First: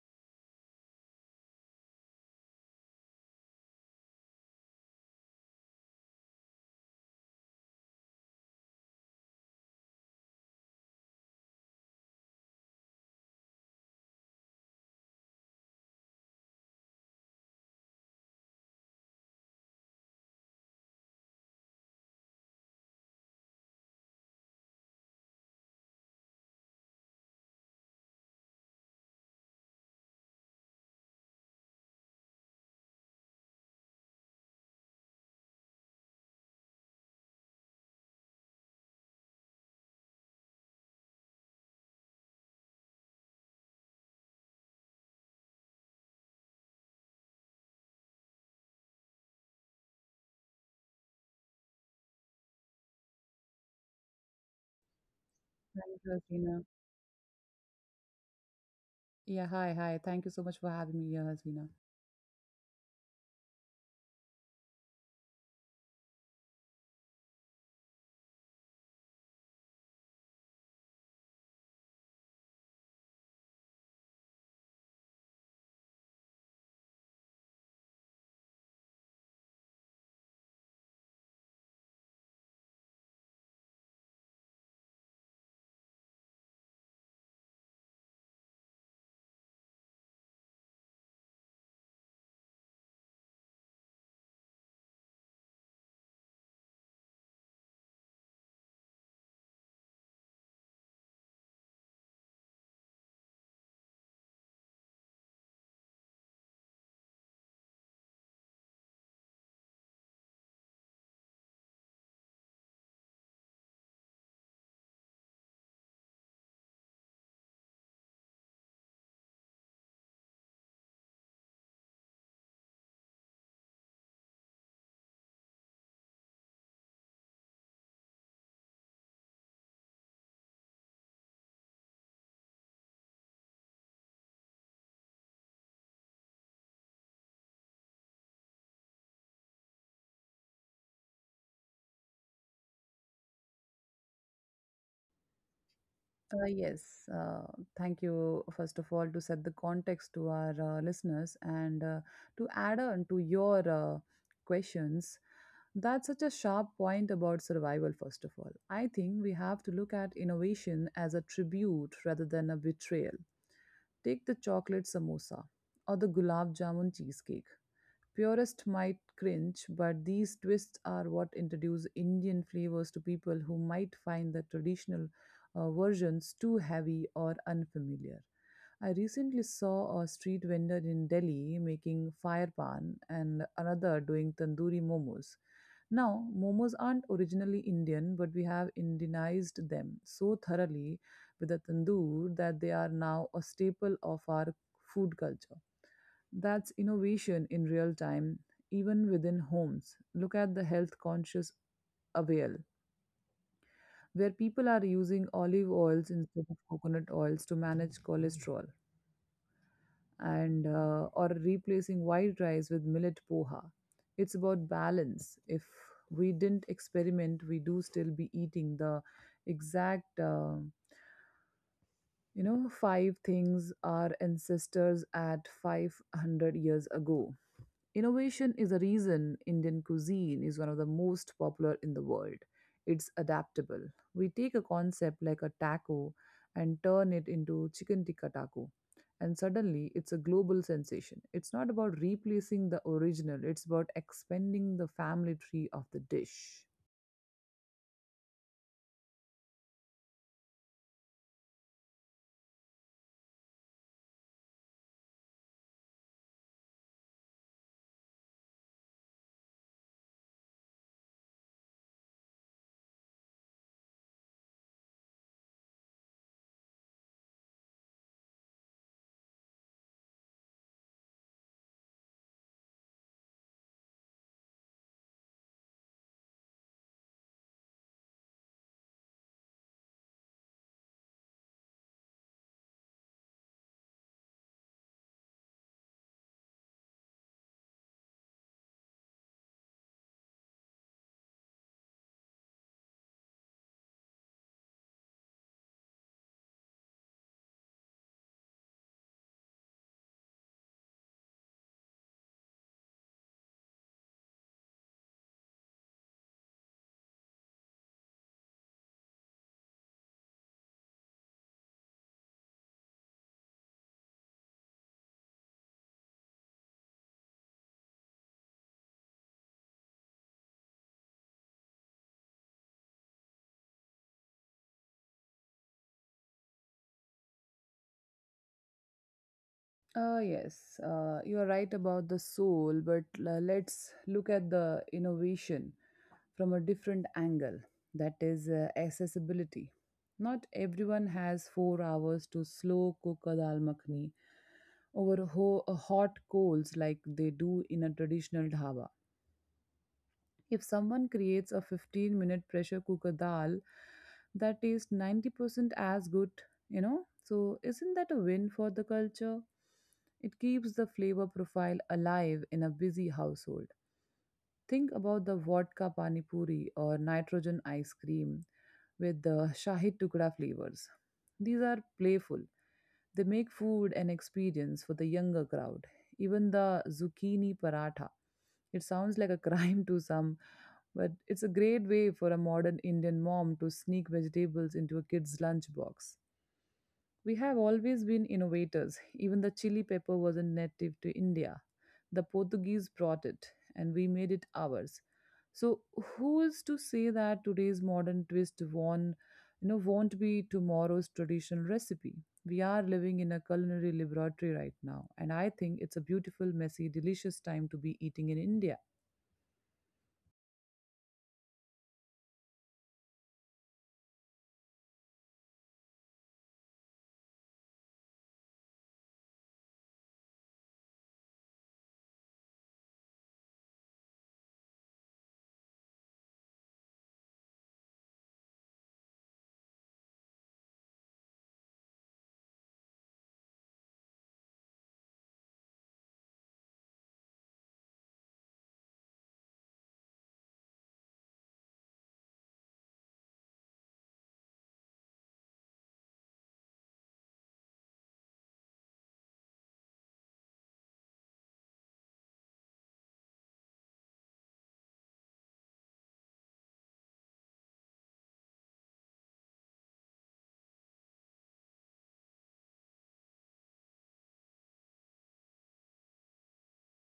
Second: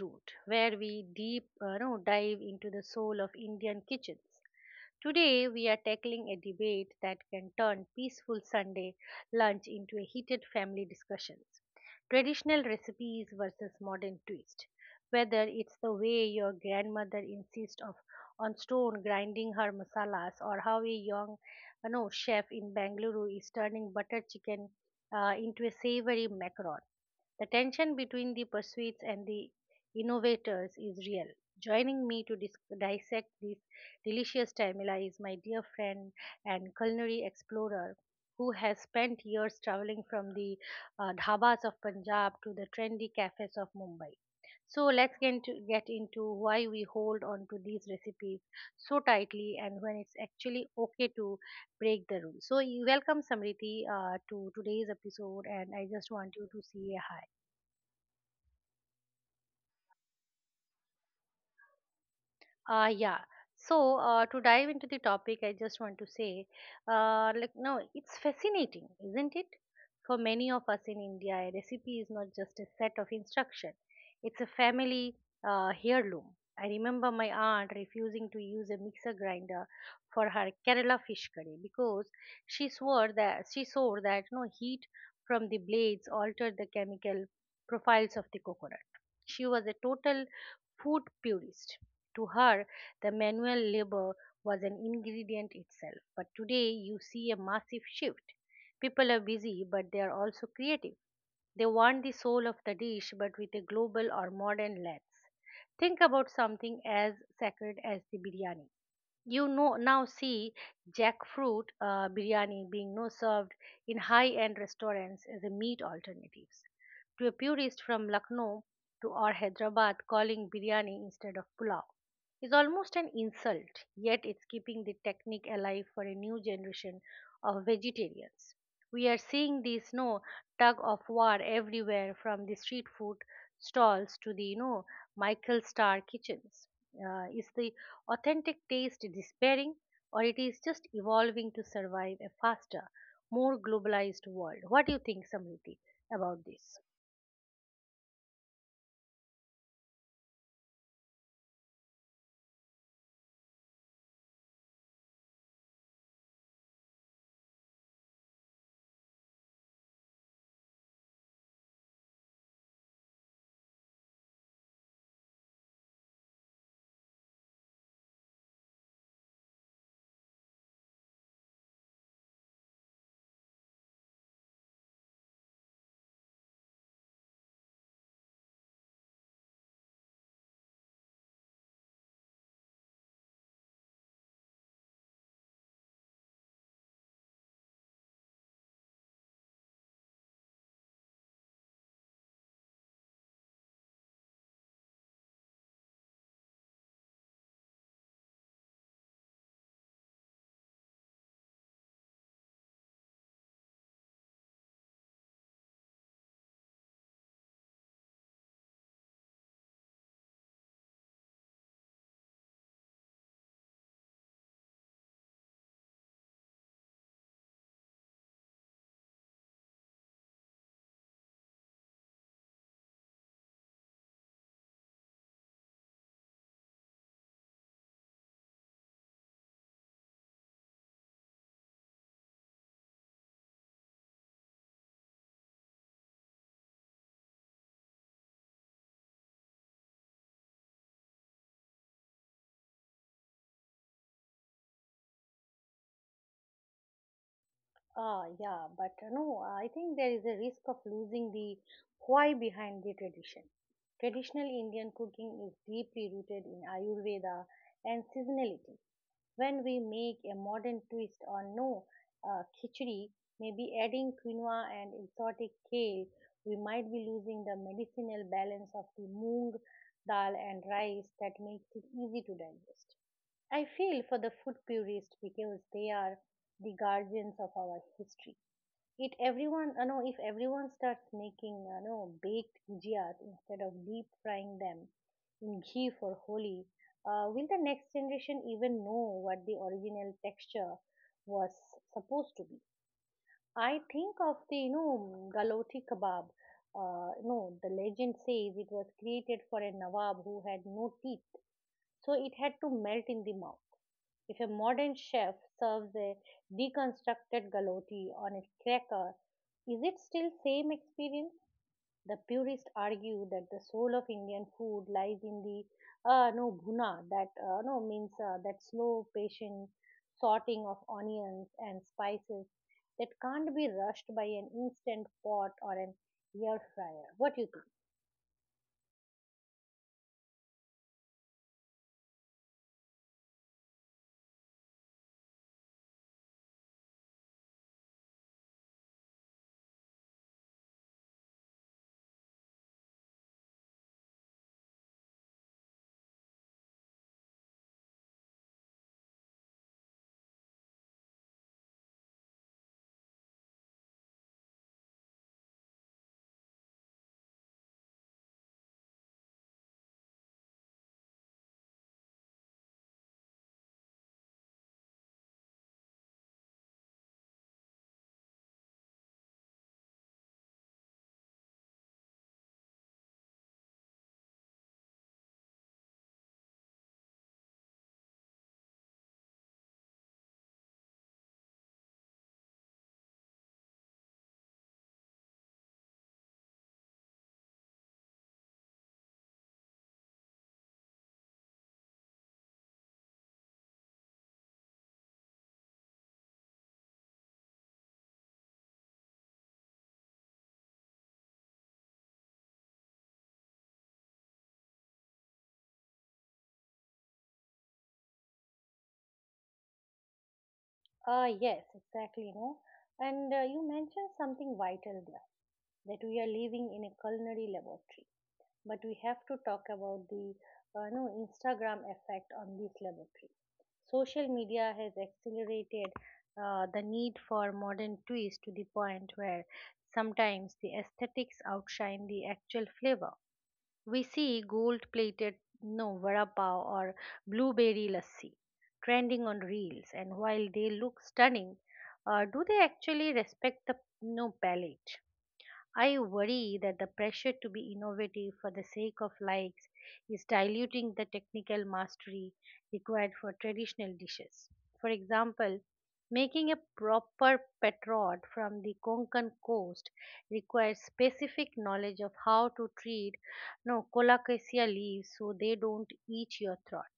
Route, where we deep no, dive into the soul of Indian kitchens. Today, we are tackling a debate that can turn peaceful Sunday lunch into a heated family discussion: traditional recipes versus modern twist. Whether it's the way your grandmother insists of on stone grinding her masalas or how a young chef in Bangalore is turning butter chicken into a savory macaron. The tension between the pursuits and the innovators is real. Joining me to dissect this delicious stimuli is my dear friend and culinary explorer who has spent years traveling from the dhabas of Punjab to the trendy cafes of Mumbai. So let's get into why we hold on to these recipes so tightly and when it's actually okay to break the rules. So, you welcome Samriti to today's episode, and I Thank just you, want you to Hasina. say hi. Yeah, hi. Thank you so much for having me here, Hasina. Yeah. So to dive into the topic, I just want to say, like no, it's fascinating, isn't it? For many of us in India, a recipe is not just a set of instruction; it's a family heirloom. I remember my aunt refusing to use a mixer grinder for her Kerala fish curry because she swore that no heat from the blades altered the chemical profiles of the coconut. She was a total food purist. To her, the manual labor was an ingredient itself. But today, you see a massive shift. People are busy, but they are also creative. They want the soul of the dish, but with a global or modern lens. Think about something as sacred as the biryani. Now see jackfruit biryani being no served in high-end restaurants as a meat alternatives. To a purist from Lucknow to or Hyderabad, calling biryani instead of pulao is almost an insult. Yet it's keeping the technique alive for a new generation of vegetarians. We are seeing this no tug of war everywhere, from the street food stalls to the Michael Star kitchens. Is the authentic taste is despairing, or it is just evolving to survive a faster, more globalized world. What do you think, Samriti, about Uh, this? yes, uh, thank you, first of all, to set the context to our listeners and to add on to your questions. That's such a sharp point about survival, first of all. I think we have to look at innovation as a tribute rather than a betrayal. Take the chocolate samosa or the gulab jamun cheesecake. Purists might cringe, but these twists are what introduce Indian flavors to people who might find the traditional versions too heavy or unfamiliar. I recently saw a street vendor in Delhi making fire pan and another doing tandoori momos. Now, momos aren't originally Indian, but we have Indianized them so thoroughly with a tandoor that they are now a staple of our food culture. That's innovation in real time, even within homes. Look at the health conscious avail, where people are using olive oils instead of coconut oils to manage cholesterol and or replacing white rice with millet poha. It's about balance. If we didn't experiment, we do still be eating the exact five things our ancestors at 500 years ago. Innovation is the reason Indian cuisine is one of the most popular in the world. It's adaptable. We take a concept like a taco and turn it into chicken tikka taco. And suddenly it's a global sensation. It's not about replacing the original, it's about expanding the family tree of the dish. Ah, yeah, but no, I think there is a risk of losing the why behind the tradition. Traditional Indian cooking is deeply rooted in Ayurveda and seasonality. When we make a modern twist on no khichdi, maybe adding quinoa and exotic kale, we might be losing the medicinal balance of the moong dal and rice that makes it easy to digest. I feel for the food purists because they are the guardians of our history. It everyone no If everyone starts making no baked gujias instead of deep frying them in ghee for Holi. Will the next generation even know what the original texture was supposed to be? I think of the galoti kebab no The legend says it was created for a nawab who had no teeth, so it had to melt in the mouth. If a modern chef serves a deconstructed galotti on a cracker, is it still same experience? The purists argue that the soul of Indian food lies in the no bhuna, that no means that slow, patient sorting of onions and spices that can't be rushed by an instant pot or an air fryer. What do you think? Yes, you are right about the soul, but let's look at the innovation from a different angle, that is, accessibility. Not everyone has 4 hours to slow cook a dal makhni over hot coals like they do in a traditional dhaba. If someone creates a 15-minute pressure cooker dal that tastes 90% as good, you know, so isn't that a win for the culture? It keeps the flavor profile alive in a busy household. Think about the vodka pani puri or nitrogen ice cream with the shahi tukda flavors. These are playful. They make food an experience for the younger crowd. Even the zucchini paratha. It sounds like a crime to some, but it's a great way for a modern Indian mom to sneak vegetables into a kid's lunchbox. We have always been innovators. Even the chili pepper wasn't native to India. The Portuguese brought it, and we made it ours. So who is to say that today's modern twist won't, you know, won't be tomorrow's traditional recipe? We are living in a culinary laboratory right now, and I think it's a beautiful, messy, delicious time to be eating in India. Ah, yes, exactly. And you mentioned something vital there that we are living in a culinary laboratory. But we have to talk about the no Instagram effect on the celebrity. Social media has accelerated the need for modern twist to the point where sometimes the aesthetics outshine the actual flavor. We see gold-plated no vada pav or blueberry lassi trending on reels, and while they look stunning, do they actually respect the no palate? I worry that the pressure to be innovative for the sake of likes is diluting the technical mastery required for traditional dishes. For example, making a proper petrod from the Konkan coast requires specific knowledge of how to treat no colocasia leaves so they don't eat your throat.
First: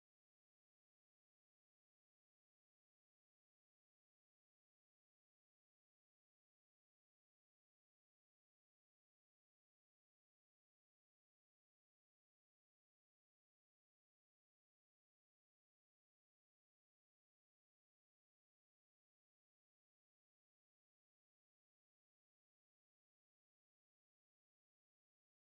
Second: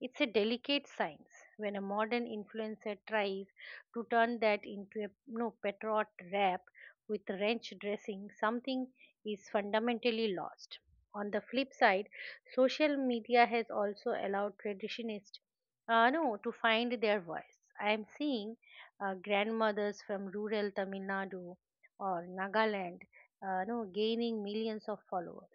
It's a delicate science. When a modern influencer tries to turn that into a no patriot rap with ranch dressing, something is fundamentally lost. On the flip side, social media has also allowed traditionists no to find their voice. I am seeing grandmothers from rural Tamil Nadu or Nagaland no gaining millions of followers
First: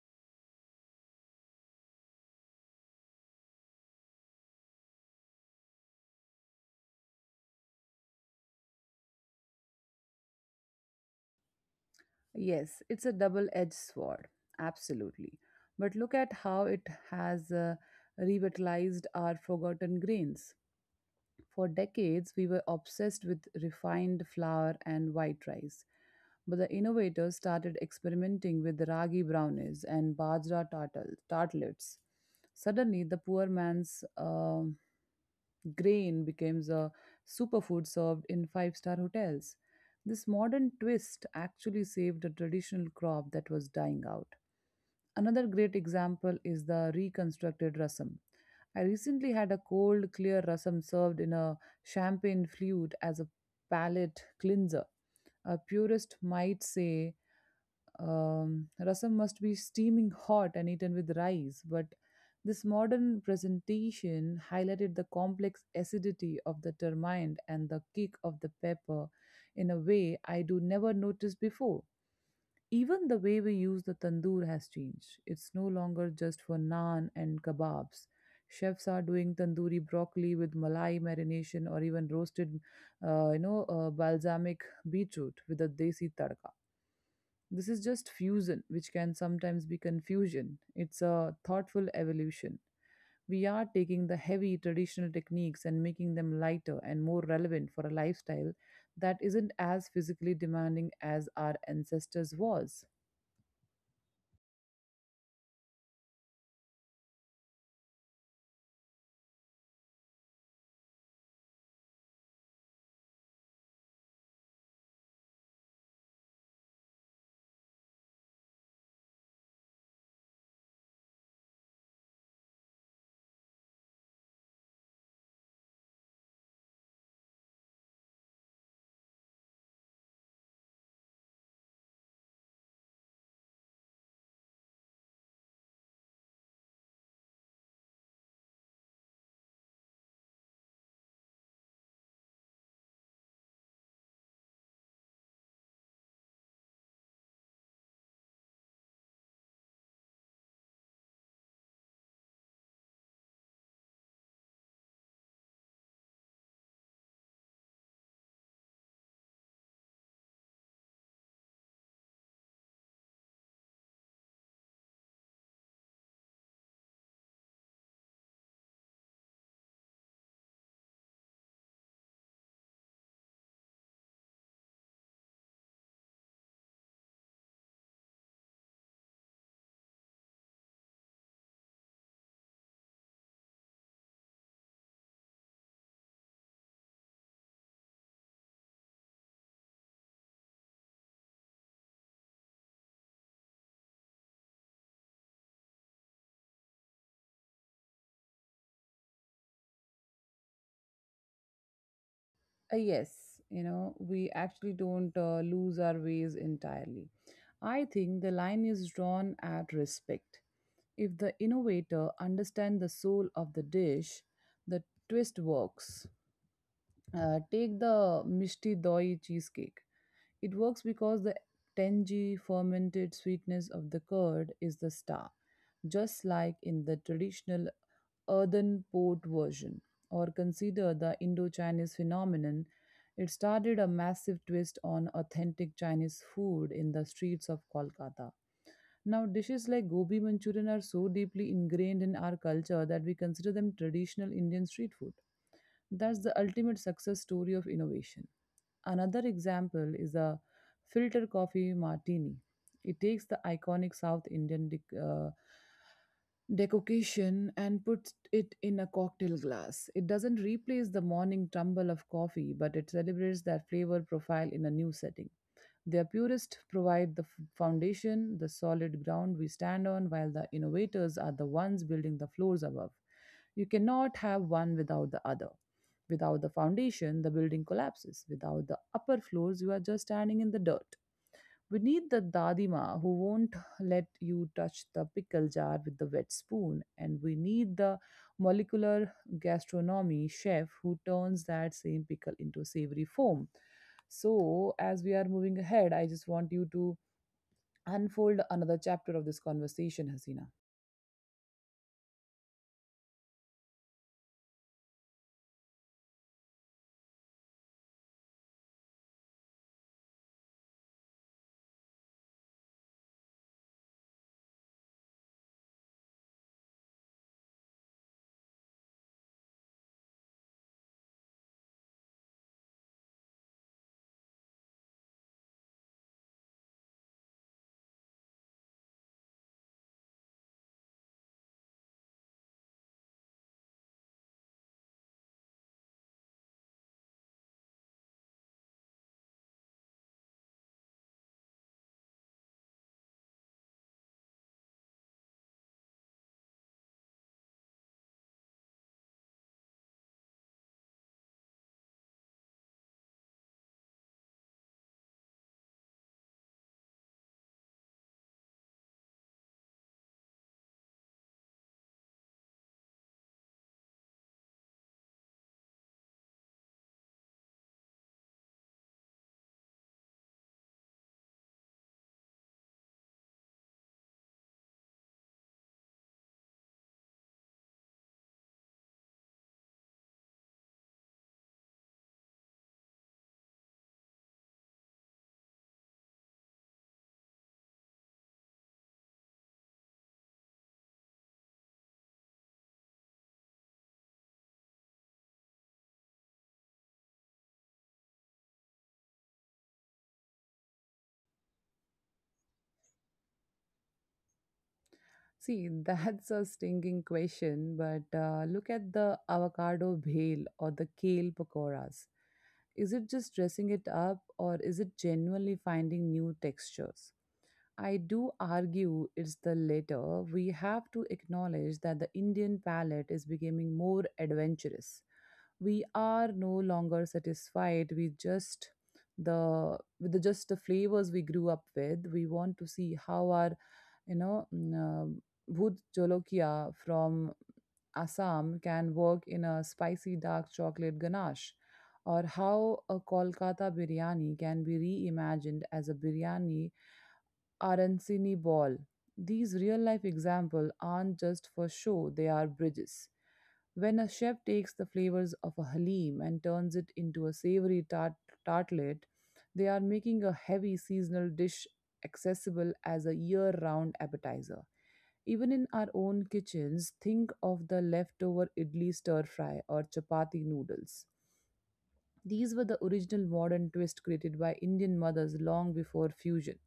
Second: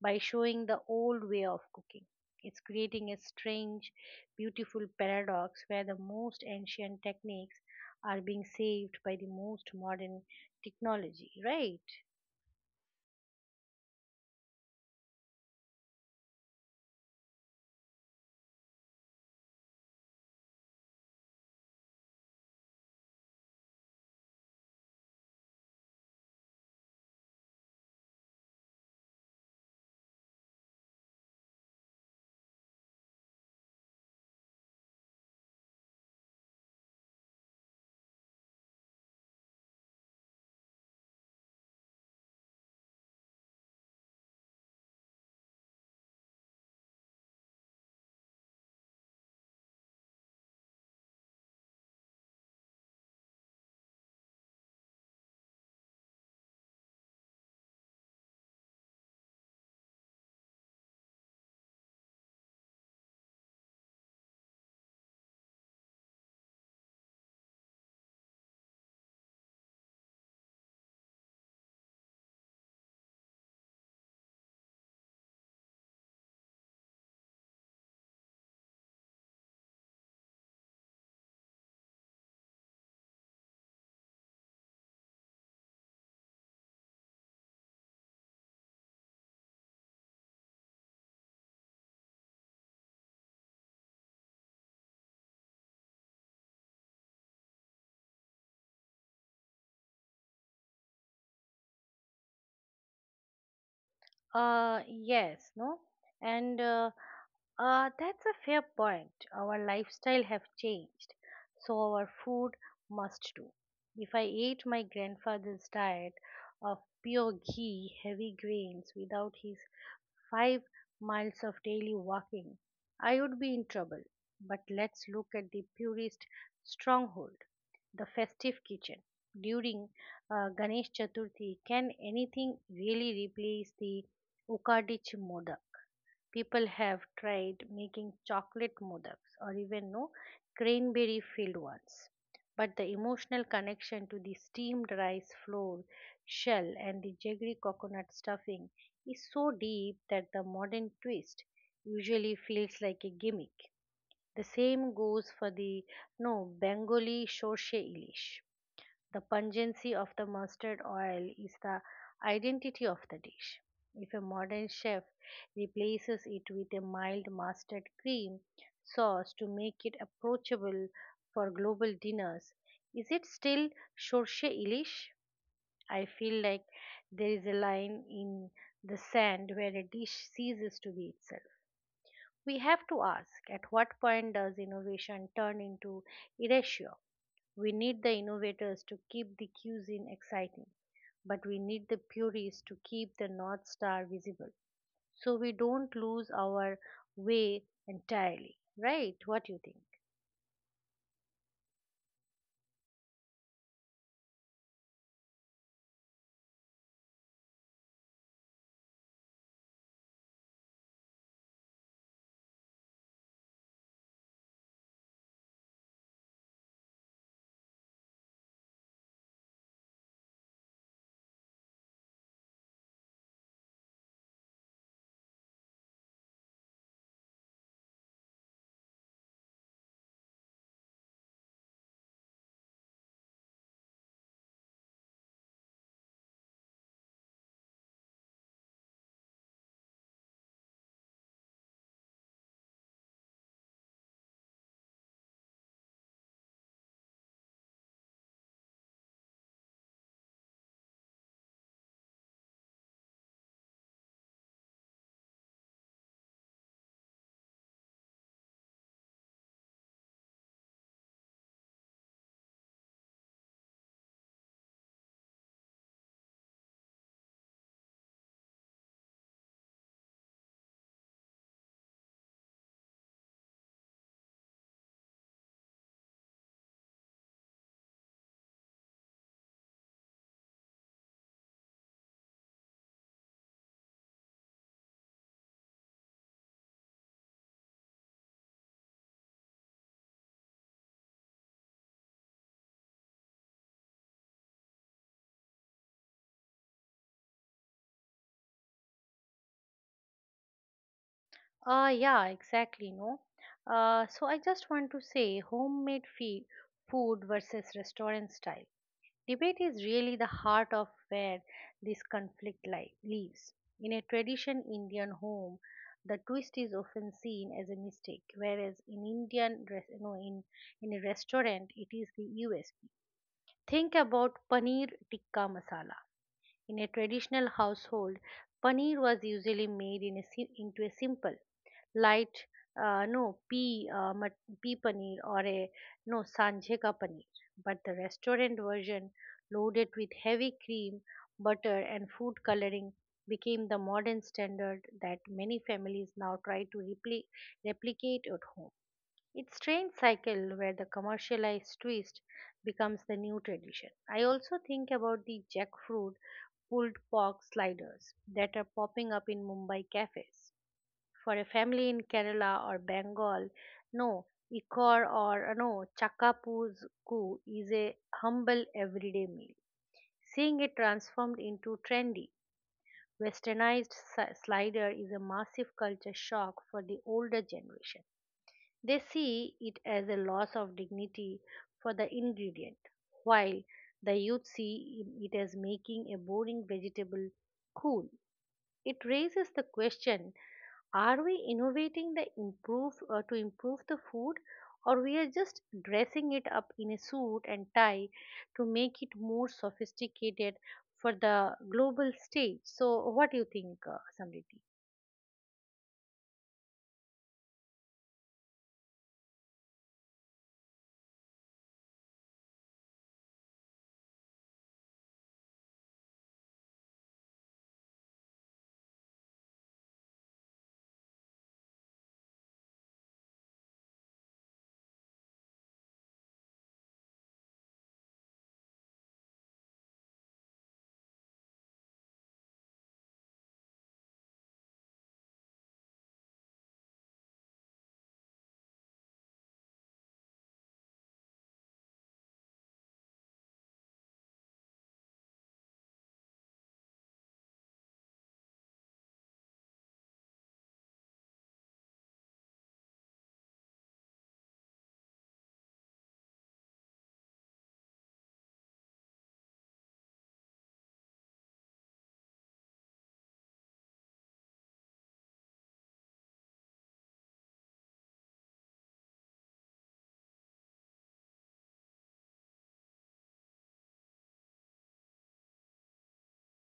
by showing the old way of cooking. It's creating a strange, beautiful paradox where the most ancient techniques are being saved by the most modern technology, right? Yes, it's a double-edged sword, absolutely. But look at how it has revitalized our forgotten grains. For decades, we were obsessed with refined flour and white rice. But the innovators started experimenting with ragi brownies and bajra tartlets. Suddenly, the poor man's grain becomes a superfood served in five-star hotels. This modern twist actually saved a traditional crop that was dying out. Another great example is the reconstructed rasam. I recently had a cold, clear rasam served in a champagne flute as a palate cleanser. A purist might say rasam must be steaming hot and eaten with rice, but this modern presentation highlighted the complex acidity of the tamarind and the kick of the pepper in a way I do never notice before. Even the way we use the tandoor has changed. It's no longer just for naan and kebabs. Chefs are doing tandoori broccoli with malai marination or even roasted, balsamic beetroot with a desi tadka. This is just fusion, which can sometimes be confusion. It's a thoughtful evolution. We are taking the heavy traditional techniques and making them lighter and more relevant for a lifestyle that isn't as physically demanding as our ancestors was. Yes, no? And that's a fair point. Our lifestyle have changed, so our food must too. If I ate my grandfather's diet of pure ghee, heavy grains without his 5 miles of daily walking, I would be in trouble. But let's look at the purest stronghold, the festive kitchen. During Ganesh Chaturthi, can anything really replace the Ukadich Modak? People have tried making chocolate modaks or even no cranberry filled ones. But the emotional connection to the steamed rice flour, shell, and the jaggery coconut stuffing is so deep that the modern twist usually feels like a gimmick. The same goes for the no Bengali sorshe ilish. The pungency of the mustard oil is the identity of the dish. If a modern chef replaces it with a mild mustard cream sauce to make it approachable for global dinners, is it still Sorshe Ilish? I feel like there is a line in the sand where a dish ceases to be itself. We have to ask, at what point does innovation turn into erasure? We need the innovators to keep the cuisine exciting, but we need the purists to keep the North Star visible so we don't lose our way entirely. Right? What do you think? Uh, yes, we actually don't lose our ways entirely. I think the line is drawn at respect. If the innovator understands the soul of the dish, the twist works. Take the Mishti Doi cheesecake. It works because the tangy, fermented sweetness of the curd is the star, just like in the traditional earthen pot version. Or consider the Indo Chinese phenomenon. It started a massive twist on authentic Chinese food in the streets of Kolkata. Now, dishes like gobi manchurian are so deeply ingrained in our culture that we consider them traditional Indian street food. That's the ultimate success story of innovation. Another example is a filter coffee martini. It takes the iconic South Indian decoction and puts it in a cocktail glass. It doesn't replace the morning tumble of coffee, but it celebrates that flavor profile in a new setting. The purists provide the foundation, the solid ground we stand on, while the innovators are the ones building the floors above. You cannot have one without the other. Without the foundation, the building collapses. Without the upper floors, you are just standing in the dirt. We need the dadima who won't let you touch the pickle jar with the wet spoon, and we need the molecular gastronomy chef who turns that same pickle into savory foam. So, as we are moving ahead, I just want you to unfold another chapter of this conversation, Hasina. Yeah, exactly. No. So I just want to say, homemade food versus restaurant style. Debate is really the heart of where this conflict lives. In a tradition Indian home, the twist is often seen as a mistake, whereas in Indian, res- you know, in a restaurant, it is the USP. Think about paneer tikka masala. In a traditional household, paneer was usually made into a simple, light no pea paneer or a no sanje ka paneer. But the restaurant version, loaded with heavy cream, butter, and food coloring, became the modern standard that many families now try to replicate at home. It's strange cycle where the commercialized twist becomes the new tradition. I also think about the jackfruit pulled pork sliders that are popping up in Mumbai cafes. For a family in Kerala or Bengal, no ikor or no chakapuzku is a humble everyday meal. Seeing it transformed into trendy, westernized slider is a massive culture shock for the older generation. They see it as a loss of dignity for the ingredient, while the youth see it as making a boring vegetable cool. It raises the question, are we innovating the improve to improve the food, or we are just dressing it up in a suit and tie to make it more sophisticated for the global stage? So what do you think, Samriti? See, that's a stinging question, but look at the avocado bhel or the kale pakoras. Is it just dressing it up or is it genuinely finding new textures? I do argue it's the latter. We have to acknowledge that the Indian palate is becoming more adventurous. We are no longer satisfied with just the flavors we grew up with. We want to see how our you know mm, um, bhut jolokia from assam can work in a spicy dark chocolate ganache, or how a kolkata biryani can be reimagined as a biryani Arancini Ball. These real life examples aren't just for show, they are bridges. When a chef takes the flavors of a halim and turns it into a savory tartlet, they are making a heavy seasonal dish accessible as a year round appetizer. Even in our own kitchens, think of the leftover idli stir fry or chapati noodles. These were the original modern twist created by Indian mothers long before fusion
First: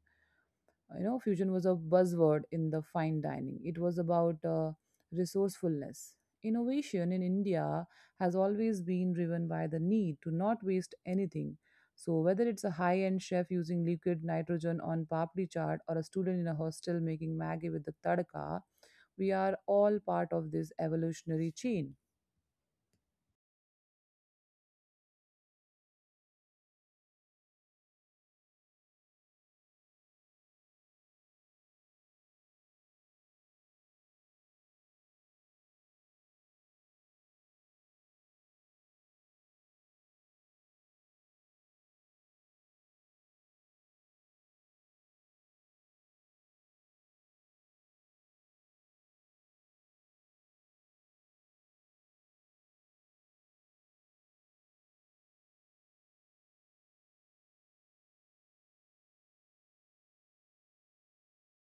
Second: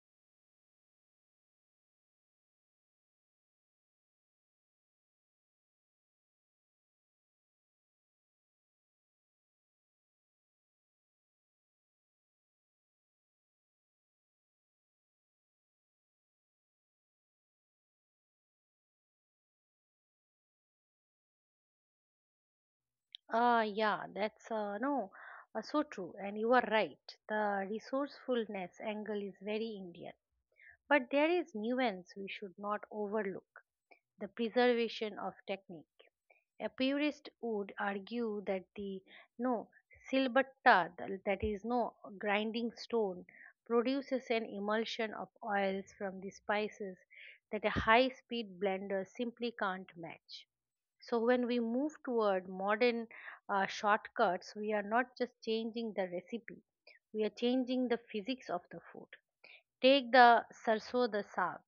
you know fusion was a buzzword in the fine dining. It was about resourcefulness. Innovation in india has always been driven by the need to not waste anything. So whether it's a high end chef using liquid nitrogen on papdi chaat or a student in a hostel making maggi with the tadka, we are all part of this evolutionary chain. Ah, yeah, that's no, so true, and you are right. The resourcefulness angle is very Indian, but there is nuance we should not overlook. The preservation of technique. A purist would argue that the no silbatta, that is no grinding stone, produces an emulsion of oils from the spices that a high-speed blender simply can't match. So when we move toward modern shortcuts, we are not just changing the recipe, we are changing the physics of the food. Take the sarso, the saag.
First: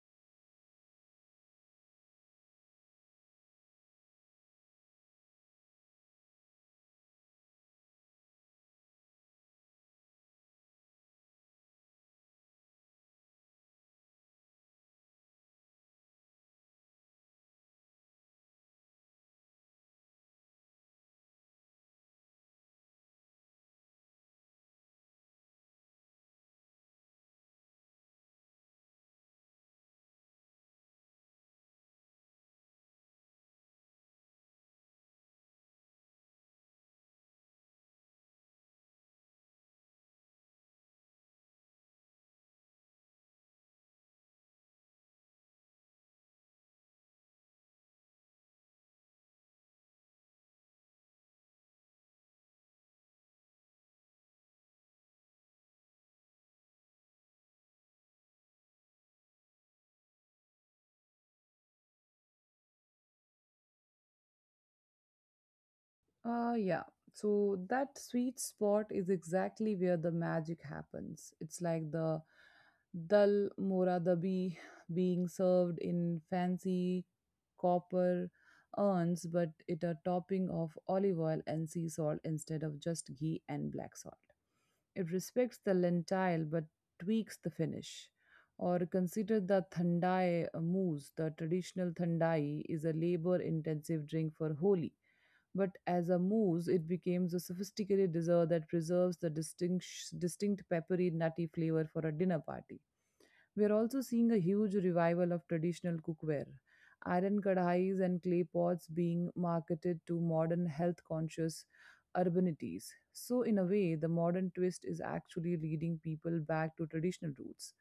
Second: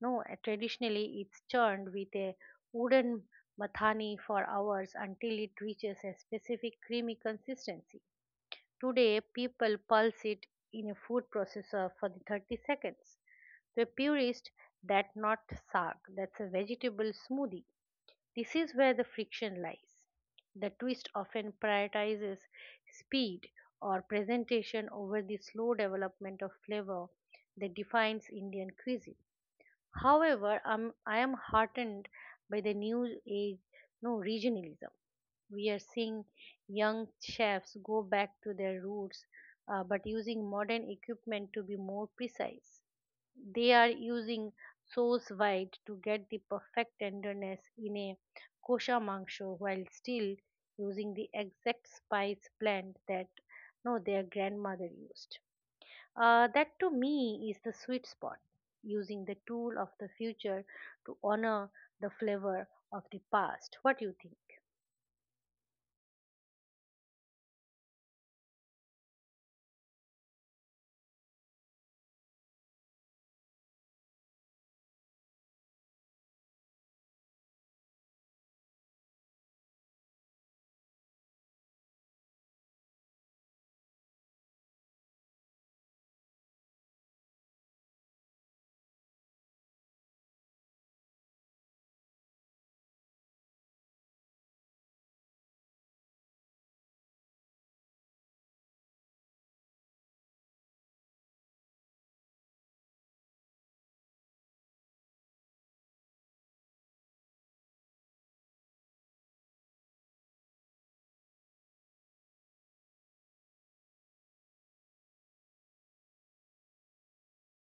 No, Traditionally, it's churned with a wooden mathani for hours until it reaches a specific creamy consistency. Today, people pulse it in a food processor for the 30 seconds. To a purist, that's not saag, that's a vegetable smoothie. This is where the friction lies. The twist often prioritizes speed or presentation over the slow development of flavor that defines Indian cuisine. However, I am heartened by the new age no regionalism. We are seeing young chefs go back to their roots but using modern equipment to be more precise. They are using sauce white to get the perfect tenderness in a kosher mangsho while still using the exact spice blend that no their grandmother used. That to me is the sweet spot, using the tool of the future to honor the flavor of the past. What do you think? Yeah. So that sweet spot is exactly where the magic happens. It's like the dal moradabi being served in fancy copper urns, but it a topping of olive oil and sea salt instead of just ghee and black salt. It respects the lentile but tweaks the finish. Or consider the thandai mousse. The traditional thandai is a labor-intensive drink for Holi, but as a mousse, it becomes a sophisticated dessert that preserves the distinct peppery, nutty flavor for a dinner party. We are also seeing a huge revival of traditional cookware, iron kadhais and clay pots being marketed to modern health conscious urbanities. So, in a way, the modern twist is actually leading people back to traditional roots.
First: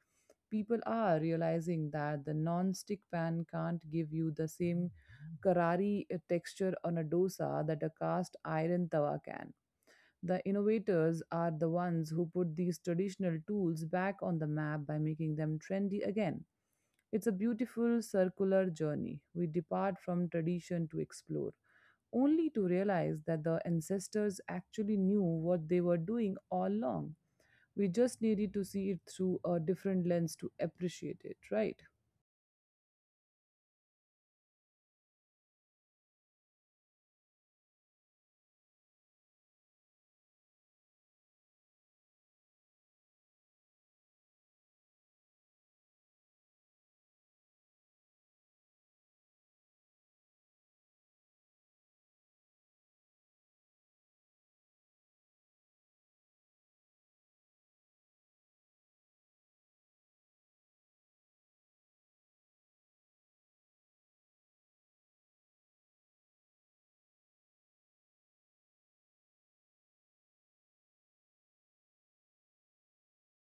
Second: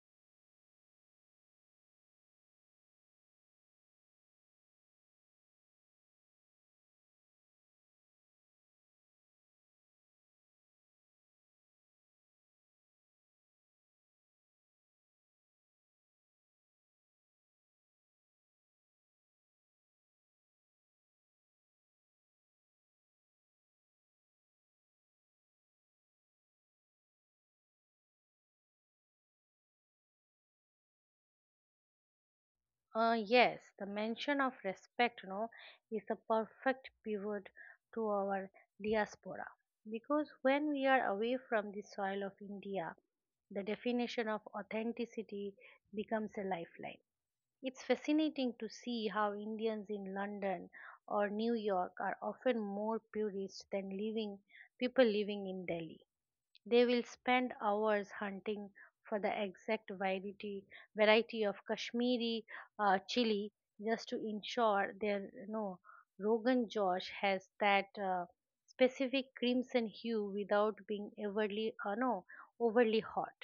People are realizing that the non-stick pan can't give you the same karari texture on a dosa that a cast iron tawa can. The innovators are the ones who put these traditional tools back on the map by making them trendy again. It's a beautiful circular journey. We depart from tradition to explore, only to realize that the ancestors actually knew what they were doing all along. We just needed to see it through a different lens to appreciate it, right? Yes, the mention of respect, is a perfect pivot to our diaspora, because when we are away from the soil of India, the definition of authenticity becomes a lifeline. It's fascinating to see how Indians in London or New York are often more purist than living people living in Delhi. They will spend hours hunting for the exact variety of Kashmiri chili just to ensure their no Rogan Josh has that specific crimson hue without being overly no overly hot.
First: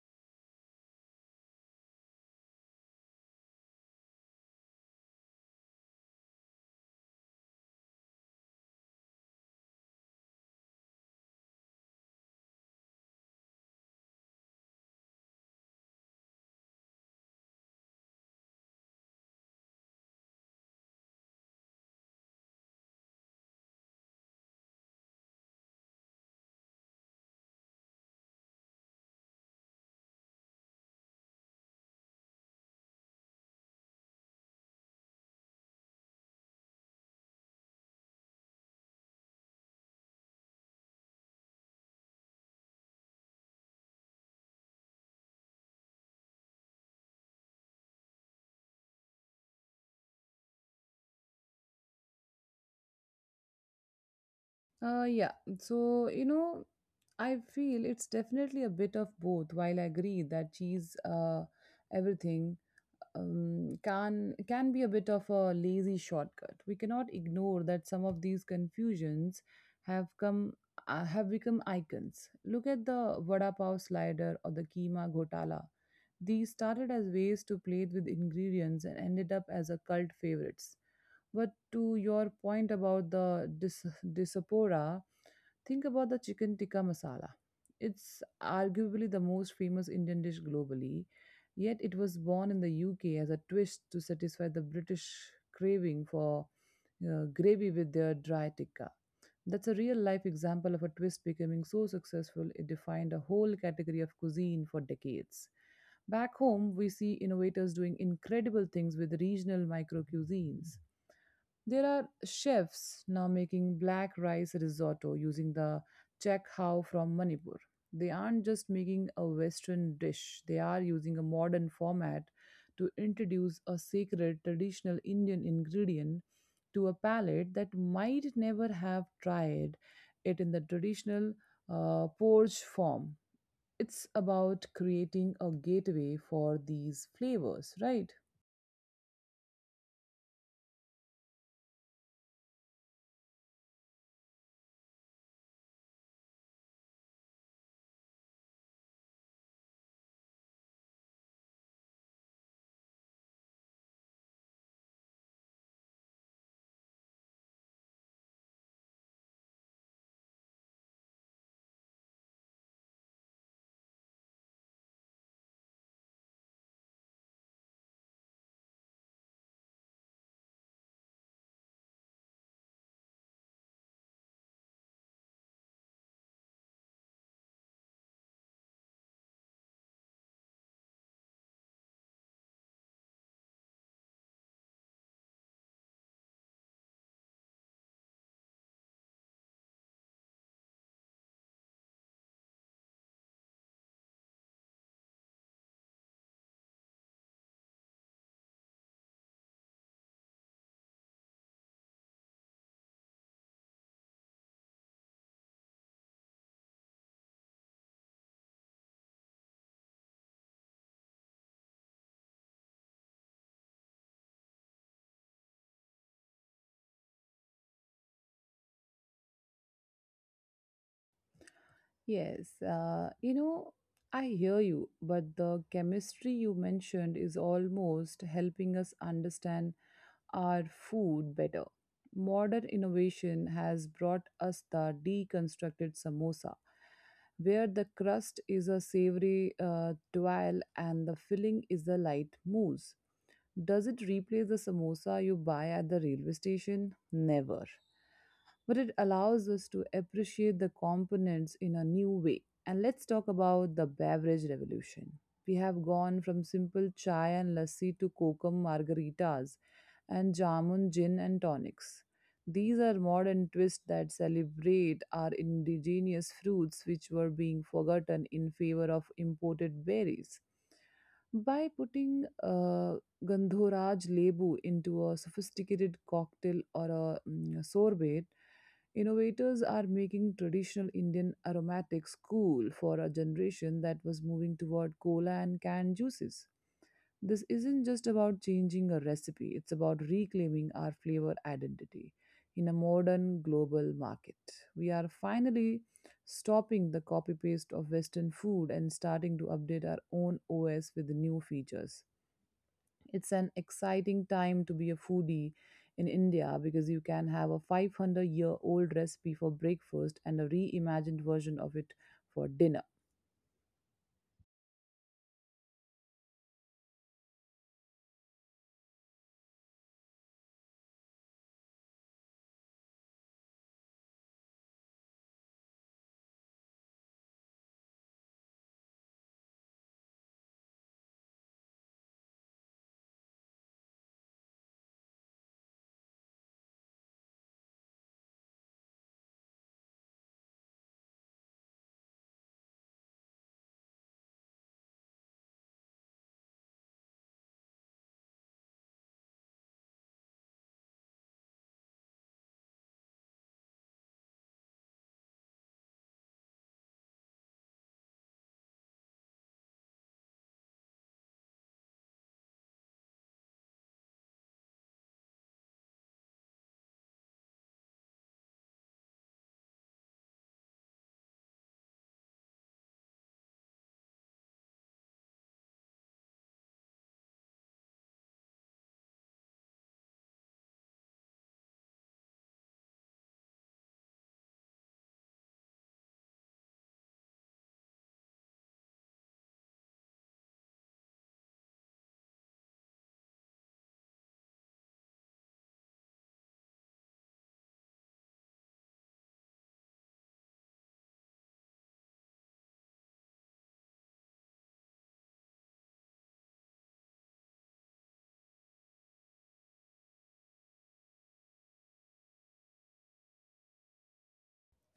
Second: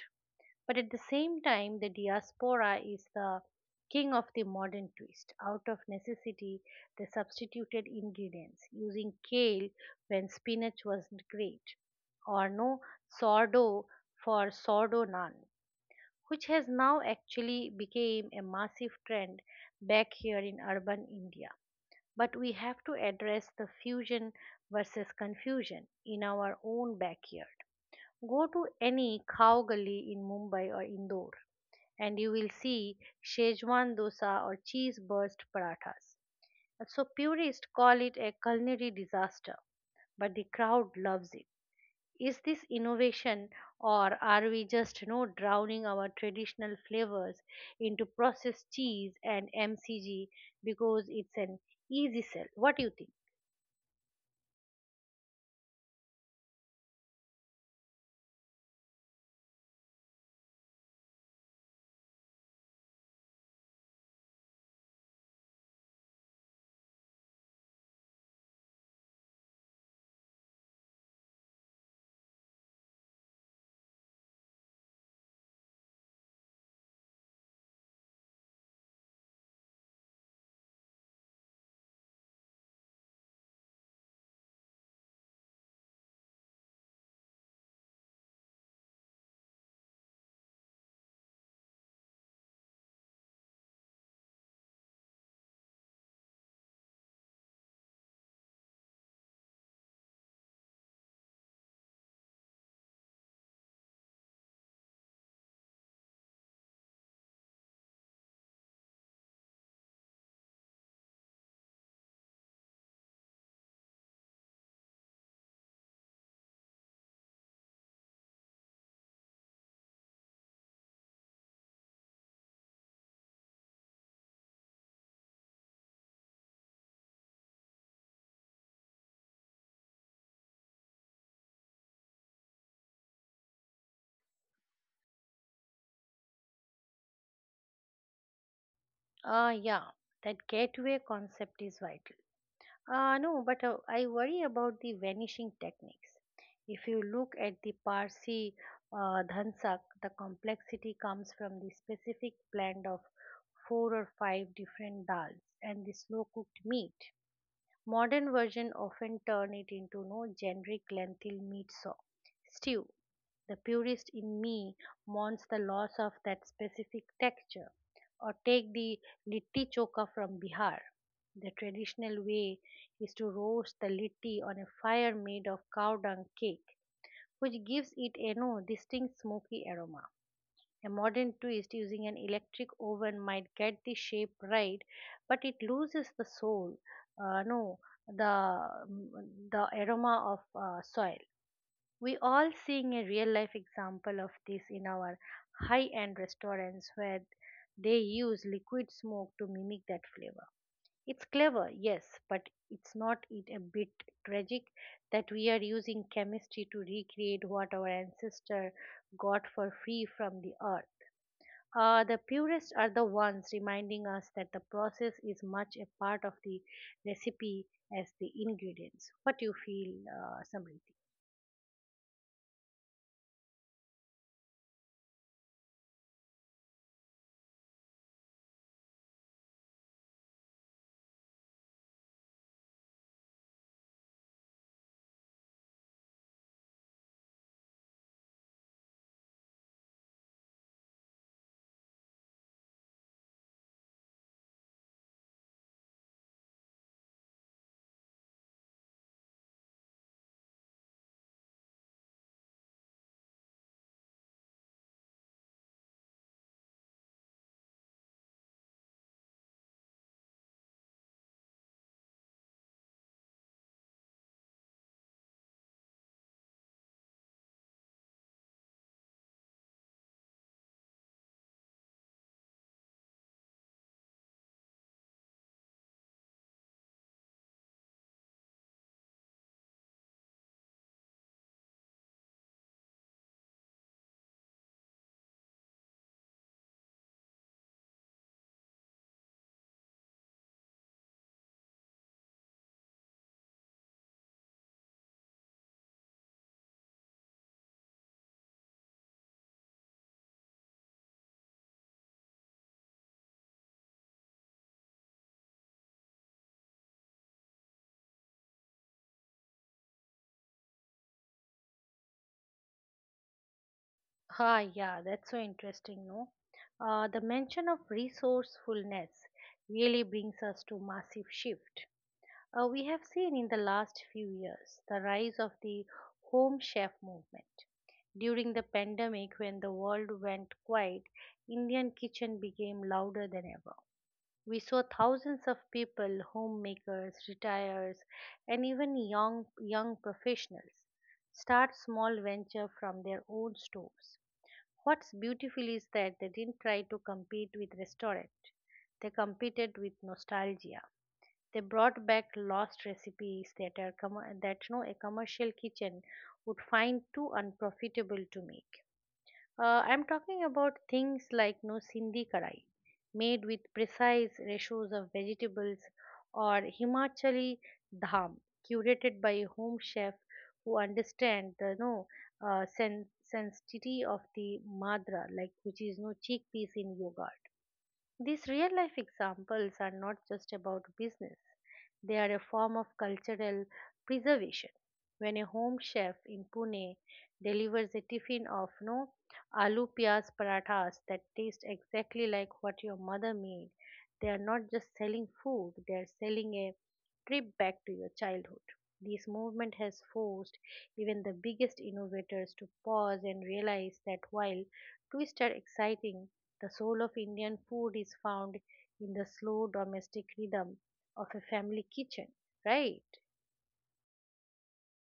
But at the same time, the diaspora is the king of the modern twist. Out of necessity, they substituted ingredients, using kale when spinach wasn't great, or no sourdough for sourdough naan, which has now actually became a massive trend back here in urban India. But we have to address the fusion versus confusion in our own backyard. Go to any cow gully in Mumbai or Indore and you will see Shezwan dosa or cheese burst parathas. So purists call it a culinary disaster, but the crowd loves it. Is this innovation, or are we just, drowning our traditional flavors into processed cheese and MCG because it's an easy sell? What do you think? Uh, yeah, so you know, I feel it's definitely a bit of both. While I agree that cheese, everything can be a bit of a lazy shortcut. We cannot ignore that some of these confusions have come have become icons. Look at the vada pav slider or the keema ghotala. These started as ways to plate with ingredients and ended up as a cult favorites. But to your point about the disapora, think about the chicken tikka masala. It's arguably the most famous Indian dish globally, yet it was born in the UK as a twist to satisfy the British craving for gravy with their dry tikka. That's a real life example of a twist becoming so successful it defined a whole category of cuisine for decades. Back home, we see innovators doing incredible things with regional micro cuisines. There are chefs now making black rice risotto using the chak how from Manipur. They aren't just making a Western dish, they are using a modern format to introduce a sacred traditional Indian ingredient to a palate that might never have tried it in the traditional porridge form. It's about creating a gateway for these flavors, right? Yeah, that gateway concept is vital. No, but I worry about the vanishing techniques. If you look at the Parsi dhansak, the complexity comes from the specific blend of four or five different dals and the slow cooked meat. Modern versions often turn it into no generic lentil meat saw stew. The purist in me mourns the loss of that specific texture. Or take the litti choka from Bihar. The traditional way is to roast the litti on a fire made of cow dung cake, which gives it a no distinct smoky aroma. A modern twist using an electric oven might get the shape right, but it loses the soul. No, the mm, The aroma of soil. We all seeing a real life example of this in our high end restaurants where they use liquid smoke to mimic that flavor. It's clever, yes, but it's not it a bit tragic that we are using chemistry to recreate what our ancestor got for free from the earth. The purists are the ones reminding us that the process is much a part of the recipe as the ingredients. What do you feel, Samriti? Yes, I hear you, but the chemistry you mentioned is almost helping us understand our food better. Modern innovation has brought us the deconstructed samosa, where the crust is a savory twirl and the filling is a light mousse. Does it replace the samosa you buy at the railway station? Never, but it allows us to appreciate the components in a new way. And let's talk about the beverage revolution. We have gone from simple chai and lassi to kokum margaritas and jamun gin and tonics. These are modern twists that celebrate our indigenous fruits, which were being forgotten in favor of imported berries. By putting Gandhoraj Lebu into a sophisticated cocktail or a sorbet, innovators are making traditional Indian aromatics cool for a generation that was moving toward cola and canned juices. This isn't just about changing a recipe, it's about reclaiming our flavor identity in a modern global market. We are finally stopping the copy paste of Western food and starting to update our own OS with new features. It's an exciting time to be a foodie in India because you can have a 500-year-old recipe for breakfast and a reimagined version of it for dinner. Yeah, that's so interesting, no? The mention of resourcefulness really brings us to massive shift. We have seen in the last few years the rise of the home chef movement. During the pandemic, when the world went quiet, Indian kitchen became louder than ever. We saw thousands of people, homemakers, retirees, and even young professionals start small venture from their own stores. What's beautiful is that they didn't try to compete with restaurant. They competed with nostalgia. They brought back lost recipes that are commer that no a commercial kitchen would find too unprofitable to make. I'm talking about things like no sindhi karai, made with precise ratios of vegetables, or Himachali dham, curated by a home chef who understand the no sen- sensitivity of the madra, like which is no chickpeas in yogurt. These real life examples are not just about business; they are a form of cultural preservation. When a home chef in Pune delivers a tiffin of no aloo piyaz parathas that taste exactly like what your mother made, they are not just selling food, they are selling a trip back to your childhood. This movement has forced even the biggest innovators to pause and realize that while twists are exciting, the soul of Indian food is found in the slow domestic rhythm of a family kitchen, right?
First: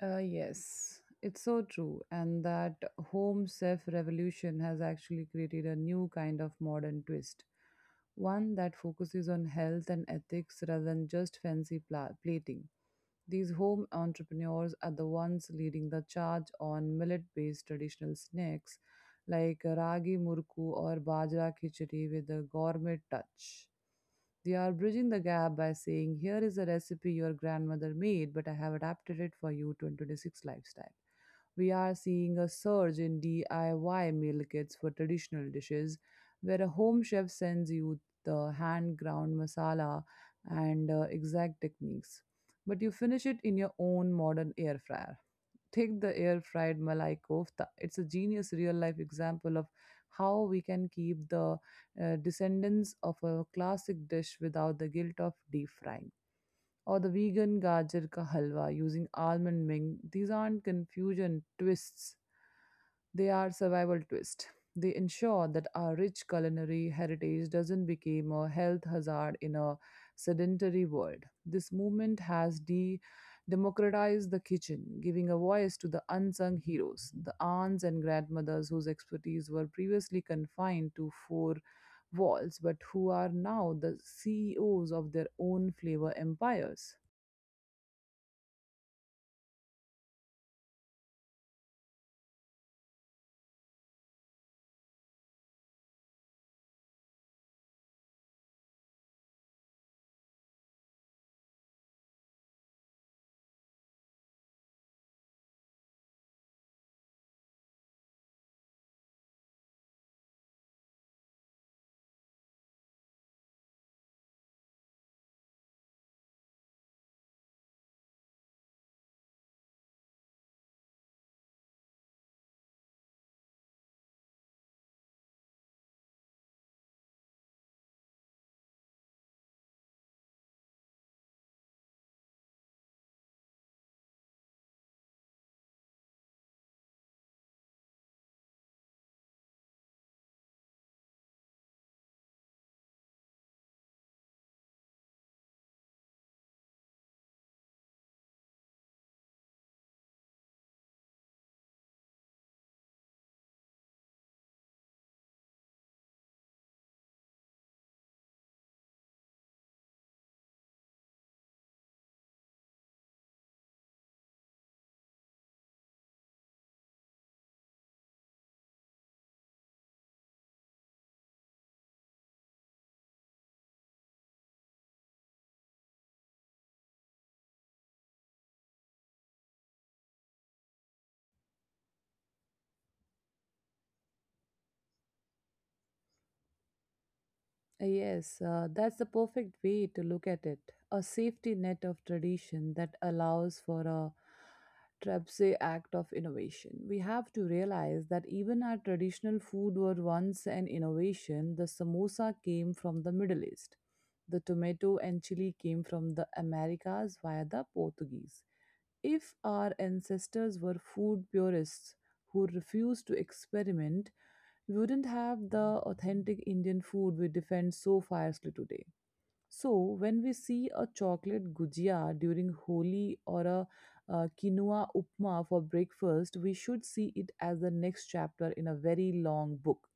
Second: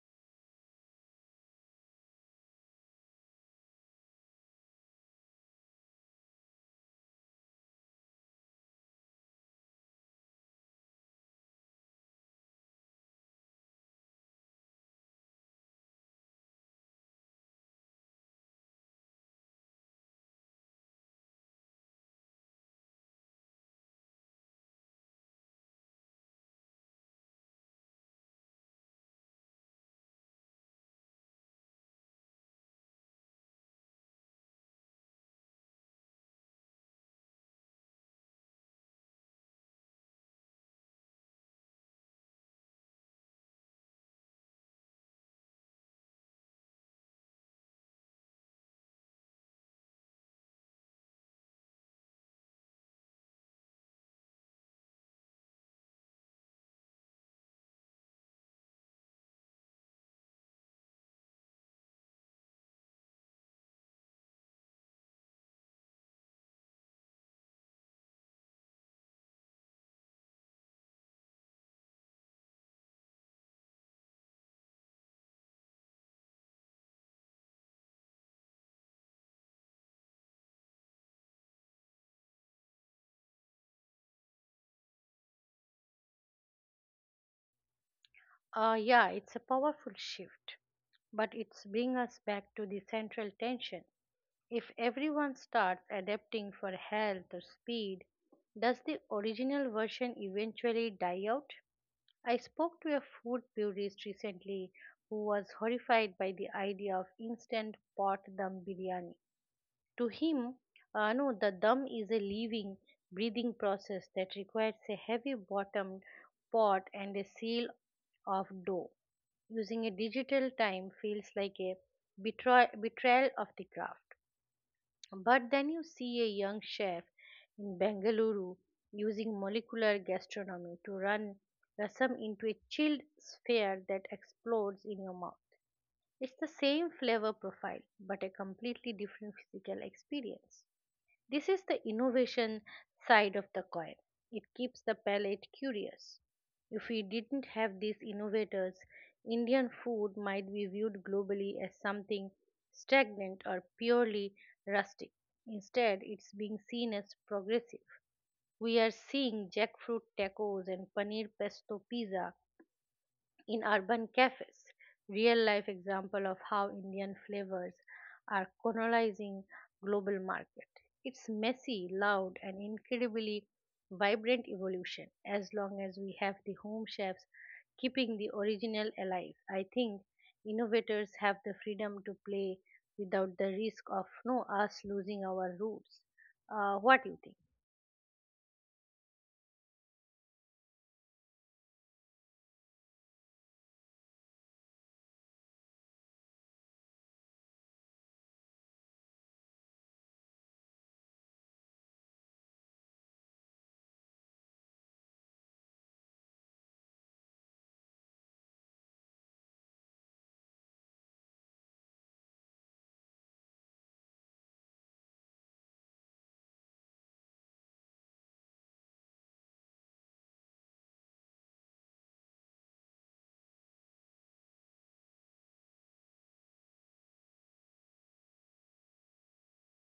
Yes, it's so true. And that home chef revolution has actually created a new kind of modern twist, one that focuses on health and ethics rather than just fancy plating. These home entrepreneurs are the ones leading the charge on millet based traditional snacks like ragi murku or bajra khichdi with a gourmet touch. They are bridging the gap by saying, "Here is a recipe your grandmother made, but I have adapted it for you 2026 lifestyle." We are seeing a surge in DIY meal kits for traditional dishes, where a home chef sends you the hand ground masala and exact techniques, but you finish it in your own modern air fryer. Take the air fried Malai kofta. It's a genius real life example of how we can keep the descendants of a classic dish without the guilt of deep frying. Or the vegan gajar ka halwa using almond ming. These aren't confusion twists. They are survival twist. They ensure that our rich culinary heritage doesn't become a health hazard in a sedentary world. This movement has democratized the kitchen, giving a voice to the unsung heroes, the aunts and grandmothers whose expertise were previously confined to four walls, but who are now the CEOs of their own flavor empires. Yeah, it's a powerful shift, but it's bring us back to the central tension. If everyone starts adapting for health or speed, does the original version eventually die out? I spoke to a food purist recently who was horrified by the idea of instant pot dum biryani. To him, no, the dum is a living, breathing process that requires a heavy bottomed pot and a seal of dough. Using a digital time feels like a betrayal of the craft. But then you see a young chef in Bengaluru using molecular gastronomy to run rasam into a chilled sphere that explodes in your mouth. It's the same flavor profile, but a completely different physical experience. This is the innovation side of the coin. It keeps the palate curious. If we didn't have these innovators, Indian food might be viewed globally as something stagnant or purely rustic. Instead, it's being seen as progressive. We are seeing jackfruit tacos and paneer pesto pizza in urban cafes, real life example of how Indian flavors are colonizing global market. It's messy, loud and incredibly vibrant evolution. As long as we have the home chefs keeping the original alive, I think innovators have the freedom to play without the risk of no us losing our roots. What do you think? Yes, that's the perfect way to look at it. A safety net of tradition that allows for a trapeze act of innovation. We have to realize that even our traditional food were once an innovation. The samosa came from the Middle East. The tomato and chili came from the Americas via the Portuguese. If our ancestors were food purists who refused to experiment, we wouldn't have the authentic Indian food we defend so fiercely today. So, when we see a chocolate gujia during Holi or a, quinoa upma for breakfast, we should see it as the next chapter in a very long book.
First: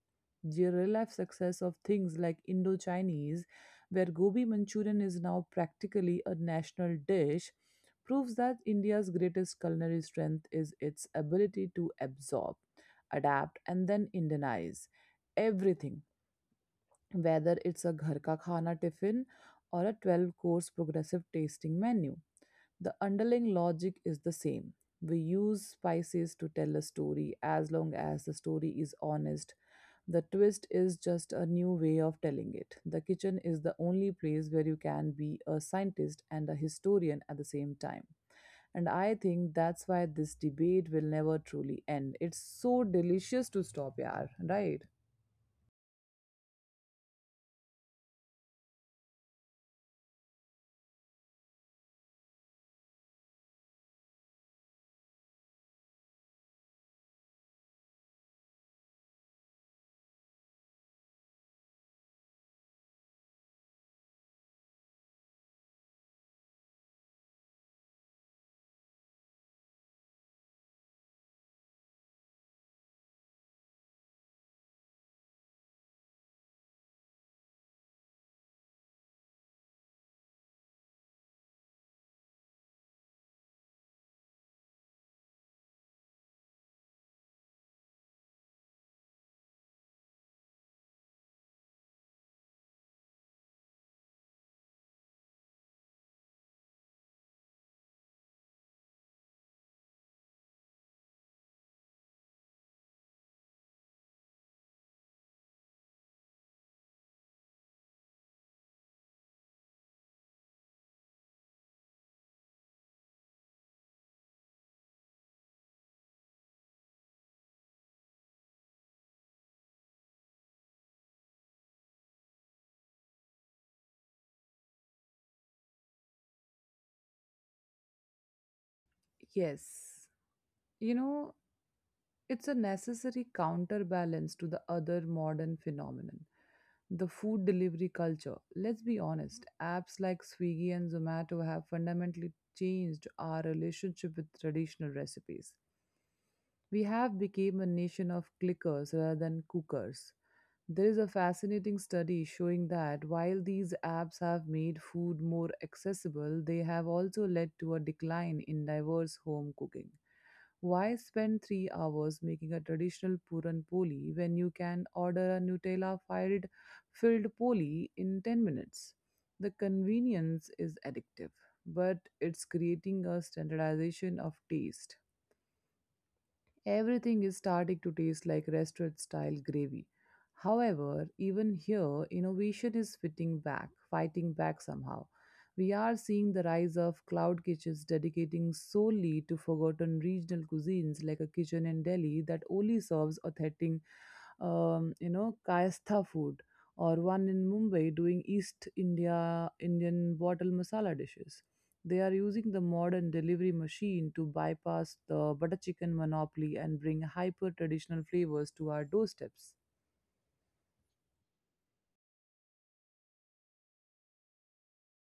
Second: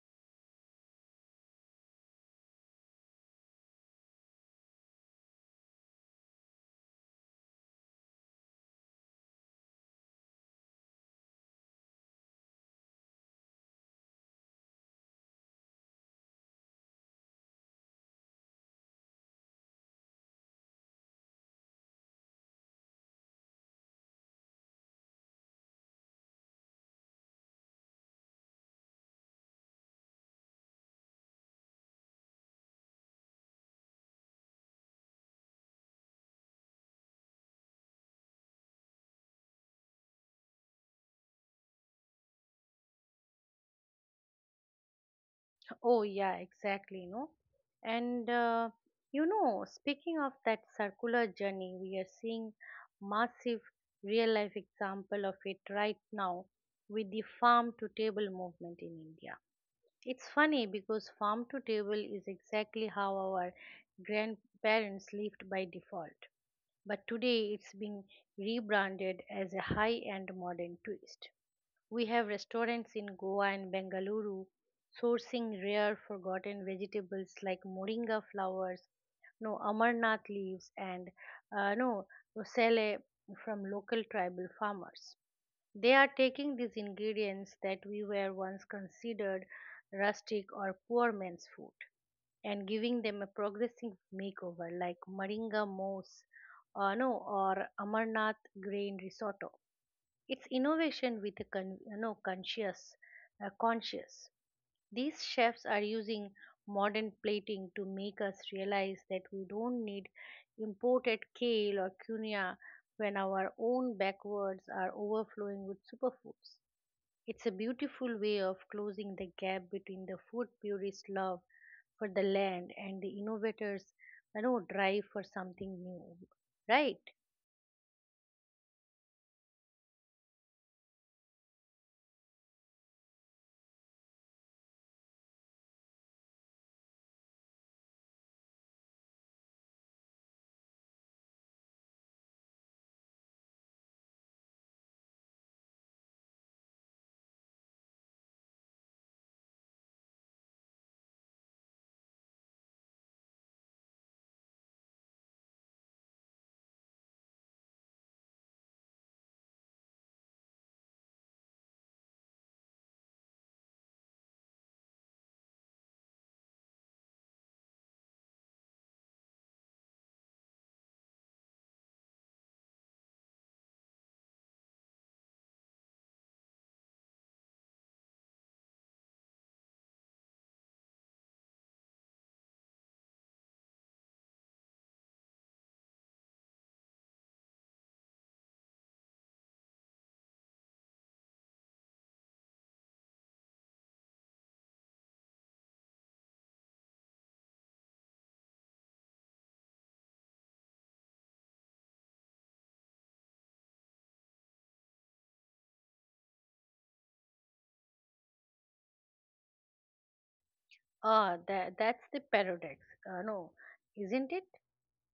The real life success of things like Indo Chinese, where gobi Manchurian is now practically a national dish, proves that India's greatest culinary strength is its ability to absorb, adapt, and then Indianize everything, whether it's a ghar ka khana tiffin or a 12 course progressive tasting menu. The underlying logic is the same. We use spices to tell a story as long as the story is honest. The twist is just a new way of telling it. The kitchen is the only place where you can be a scientist and a historian at the same time. And I think that's why this debate will never truly end. It's so delicious to stop, yaar, right? Oh, yeah, exactly, no? And speaking of that circular journey, we are seeing massive real life example of it right now with the farm to table movement in India. It's funny because farm to table is exactly how our grandparents lived by default, but today it's being rebranded as a high end modern twist. We have restaurants in Goa and Bengaluru sourcing rare forgotten vegetables like moringa flowers, no amarnath leaves, and no roselle from local tribal farmers. They are taking these ingredients that we were once considered rustic or poor man's food and giving them a progressive makeover like moringa moss, no, or amarnath grain risotto. It's innovation with a conscious, conscious. These chefs are using modern plating to make us realize that we don't need imported kale or quinoa when our own backwoods are overflowing with superfoods. It's a beautiful way of closing the gap between the food purists' love for the land and the innovators' drive for something new, right? Yes. You know, it's a necessary counterbalance to the other modern phenomenon, the food delivery culture. Let's be honest, apps like Swiggy and Zomato have fundamentally changed our relationship with traditional recipes. We have become a nation of clickers rather than cookers. There is a fascinating study showing that while these apps have made food more accessible, they have also led to a decline in diverse home cooking. Why spend 3 hours making a traditional puran poli when you can order a Nutella filled poli in 10 minutes? The convenience is addictive, but it's creating a standardization of taste. Everything is starting to taste like restaurant style gravy. However, even here, innovation is fitting back, fighting back somehow. We are seeing the rise of cloud kitchens dedicating solely to forgotten regional cuisines, like a kitchen in Delhi that only serves authentic, Kayastha food, or one in Mumbai doing East India Indian bottle masala dishes. They are using the modern delivery machine to bypass the butter chicken monopoly and bring hyper traditional flavors to our doorsteps. Ah, that 's the paradox. Uh, no, isn't it?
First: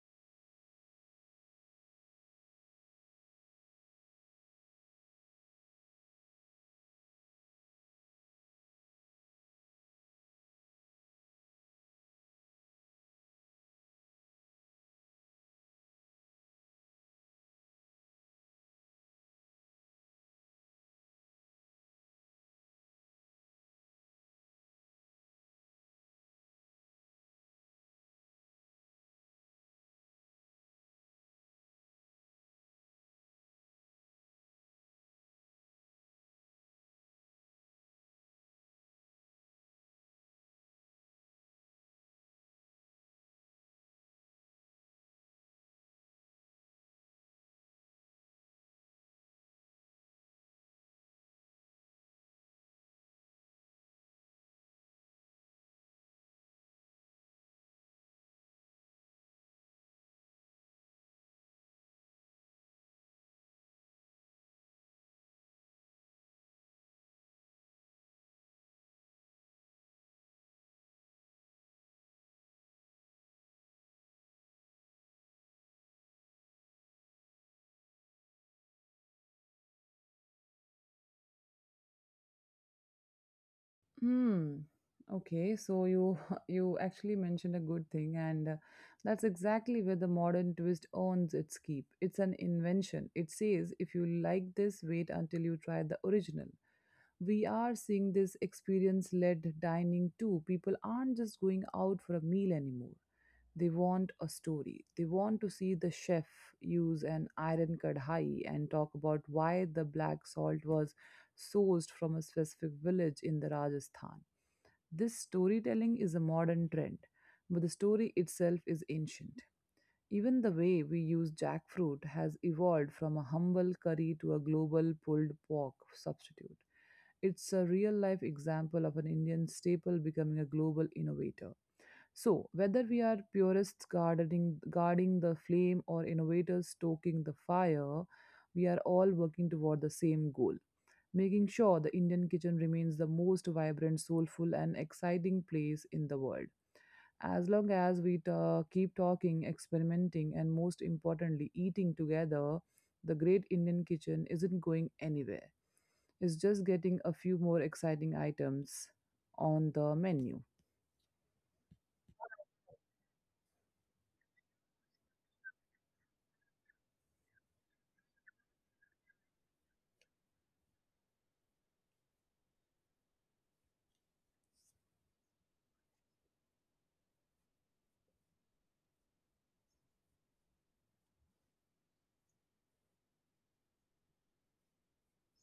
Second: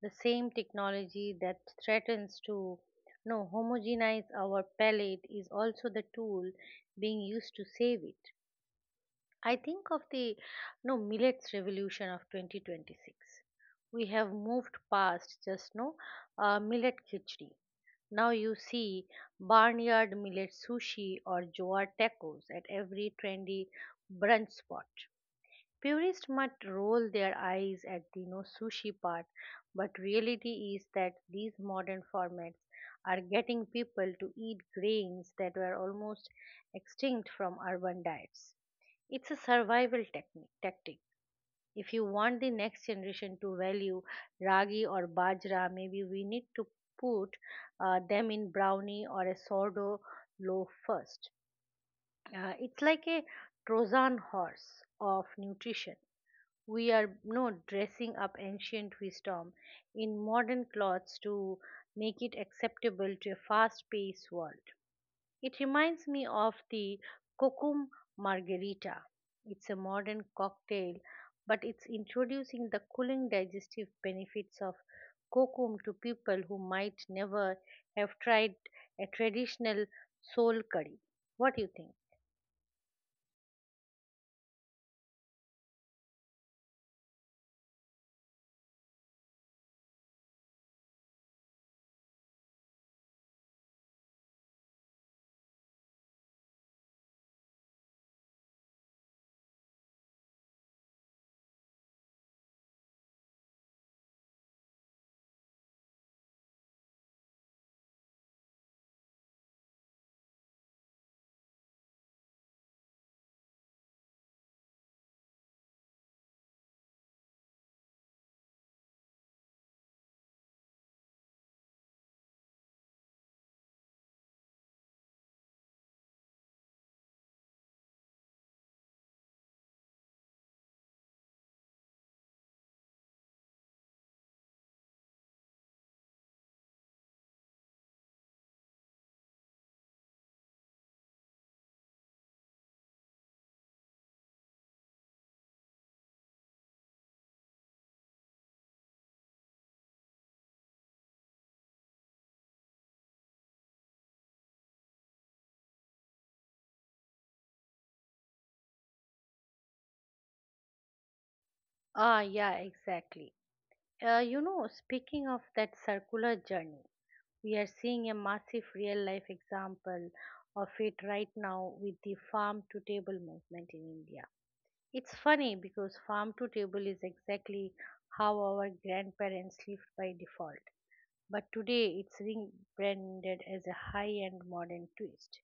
The same technology that threatens to no homogenize our palate is also the tool being used to save it. I think of the no millets revolution of 2026. We have moved past just no millet khichdi. Now you see barnyard millet sushi or jowar tacos at every trendy brunch spot. Purists might roll their eyes at the no sushi part, but reality is that these modern formats are getting people to eat grains that were almost extinct from urban diets. It's a survival tactic. If you want the next generation to value ragi or bajra, maybe we need to put them in brownie or a sourdough loaf first. It's like a Trojan horse of nutrition. We are no dressing up ancient wisdom in modern clothes to make it acceptable to a fast-paced world. It reminds me of the Kokum Margarita. It's a modern cocktail, but it's introducing the cooling digestive benefits of kokum to people who might never have tried a traditional soul curry. What do you think? Hmm. Okay, so you you actually mentioned a good thing, and that's exactly where the modern twist earns its keep. It's an invention. It says if you like this, wait until you try the original. We are seeing this experience-led dining too. People aren't just going out for a meal anymore. They want a story. They want to see the chef use an iron kadhai and talk about why the black salt was sourced from a specific village in the Rajasthan. This storytelling is a modern trend, but the story itself is ancient. Even the way we use jackfruit has evolved from a humble curry to a global pulled pork substitute. It's a real life example of an Indian staple becoming a global innovator. So, whether we are guarding the flame or innovators stoking the fire, we are all working toward the same goal, making sure the Indian kitchen remains the most vibrant, soulful, and exciting place in the world. As long as we keep talking, experimenting, and most importantly, eating together, the great Indian kitchen isn't going anywhere. It's just getting a few more exciting items on the menu. Yeah, exactly. You know, speaking of that circular journey, we are seeing a massive real life example of it right now with the farm to table movement in India. It's funny because farm to table is exactly how our grandparents lived by default, but today it's rebranded as a high end modern twist.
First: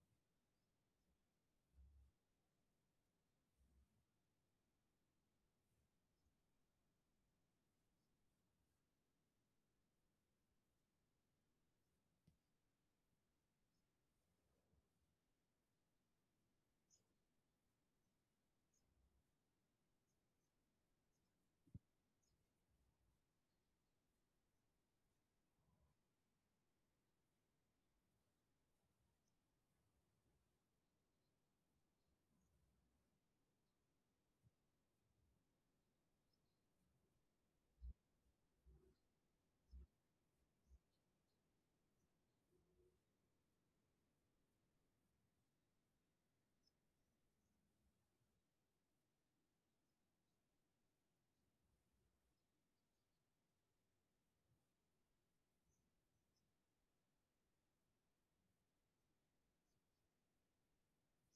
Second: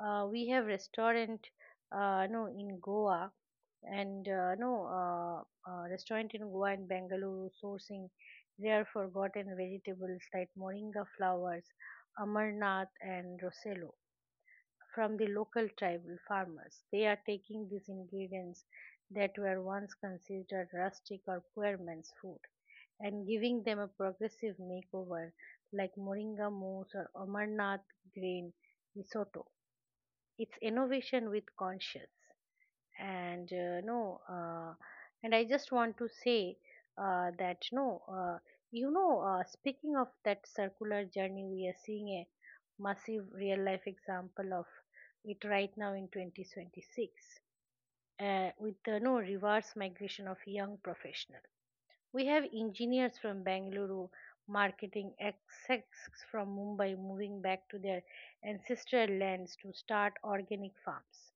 Uh, we have restaurant no in Goa and no Restaurant in Goa and Bengaluru sourcing rare forgotten vegetables like moringa flowers, amarnath and rosello from the local tribal farmers. They are taking these ingredients that were once considered rustic or poor man's food and giving them a progressive makeover like moringa mousse or amarnath grain risotto. It's innovation with conscious. And no And I just want to say that no speaking of that circular journey, we are seeing a massive real life example of it right now in 2026 with the no reverse migration of young professionals. We have engineers from Bangalore, marketing execs from Mumbai moving back to their ancestral lands to start organic farms.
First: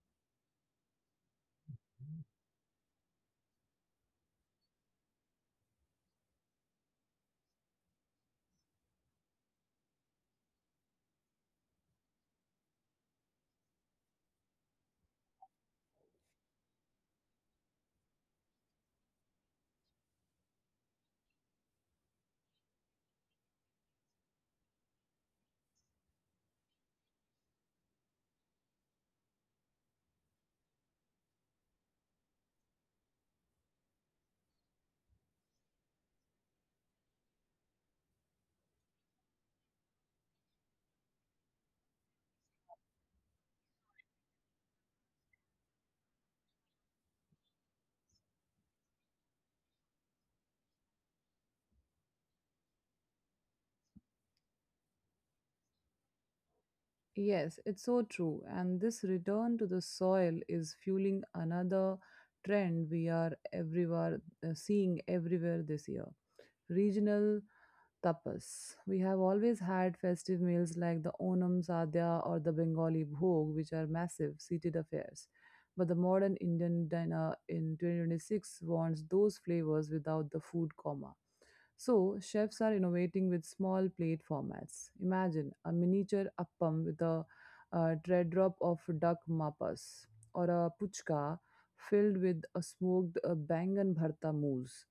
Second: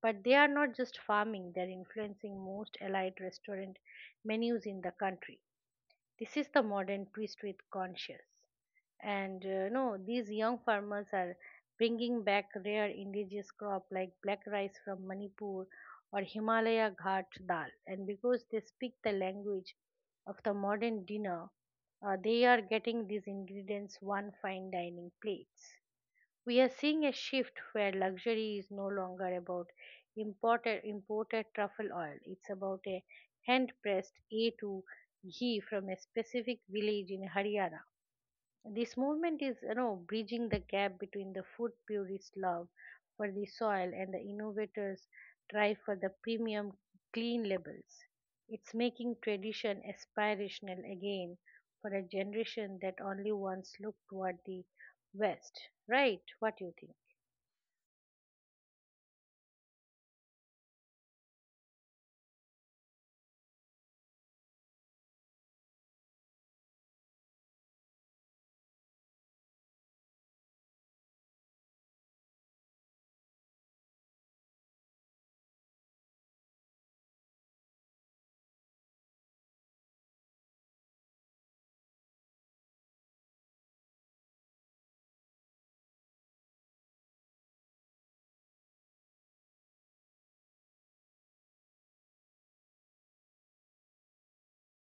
But they are not just farming, they are influencing most allied restaurant menus in the country. This is the modern twist with conscious. And no, These young farmers are bringing back rare indigenous crop like black rice from Manipur or Himalaya Ghat dal. And because they speak the language of the modern dinner, they are getting these ingredients one fine dining plates. We are seeing a shift where luxury is no longer about imported truffle oil. It's about a hand pressed A2 ghee from a specific village in Haryana. This movement is, bridging the gap between the food purist love for the soil and the innovators' drive for the premium clean labels. It's making tradition aspirational again for a generation that only once looked toward the West. Right? What do you think? Yes, it's so true. And this return to the soil is fueling another trend we are everywhere seeing everywhere this year. Regional tapas. We have always had festive meals like the Onam Sadhya or the Bengali Bhog, which are massive seated affairs. But the modern Indian dinner in 2026 wants those flavors without the food coma. So, chefs are innovating with small plate formats. Imagine a miniature appam with a, teardrop of duck mapas or a puchka filled with a smoked bangan bharta mousse.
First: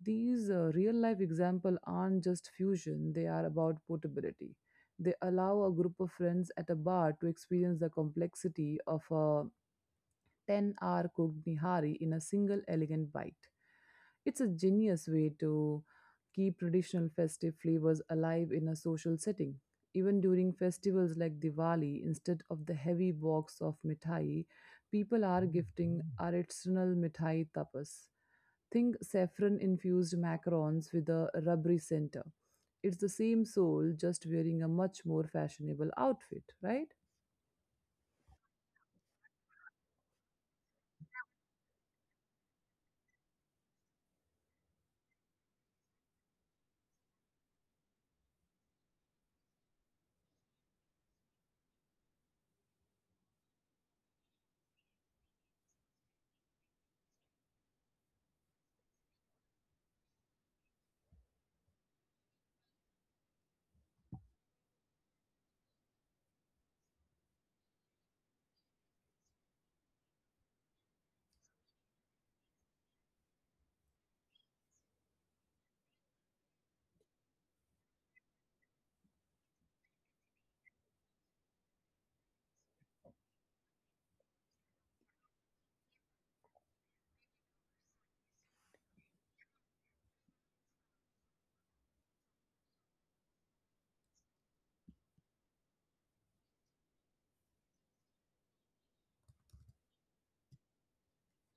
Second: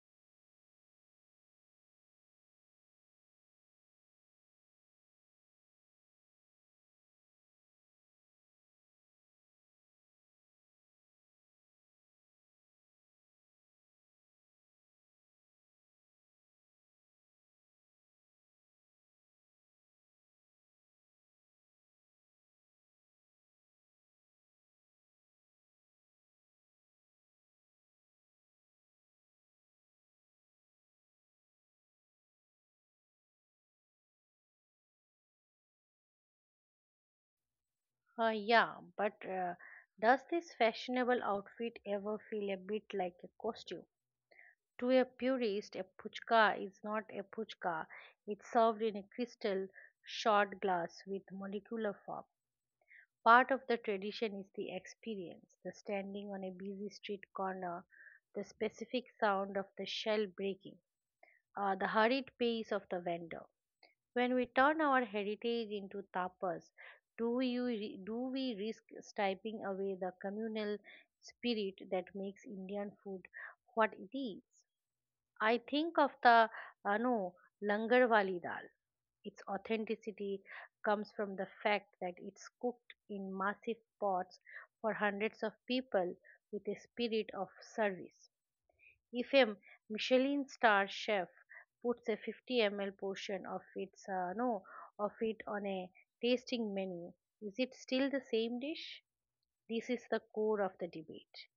These real life examples aren't just fusion, they are about portability. They allow a group of friends at a bar to experience the complexity of a 10-hour cooked nihari in a single elegant bite. It's a genius way to keep traditional festive flavors alive in a social setting. Even during festivals like Diwali, instead of the heavy box of mithai, people are gifting artisanal mithai tapas. Think saffron infused macarons with a rubbery center. It's the same soul, just wearing a much more fashionable outfit, right? Yeah, but does this fashionable outfit ever feel a bit like a costume? To a purist, a puchka is not a puchka. It's served in a crystal shot glass with molecular form. Part of the tradition is the experience, the standing on a busy street corner, the specific sound of the shell breaking, the hurried pace of the vendor. When we turn our heritage into tapas, do you do we risk striping away the communal spirit that makes Indian food what it is? I think of the no Langarwali dal. Its authenticity comes from the fact that it's cooked in massive pots for hundreds of people with a spirit of service. If a Michelin star chef puts a 50 ml portion of its no of it on a tasting menu, is it still the same dish? This is the core of the debate.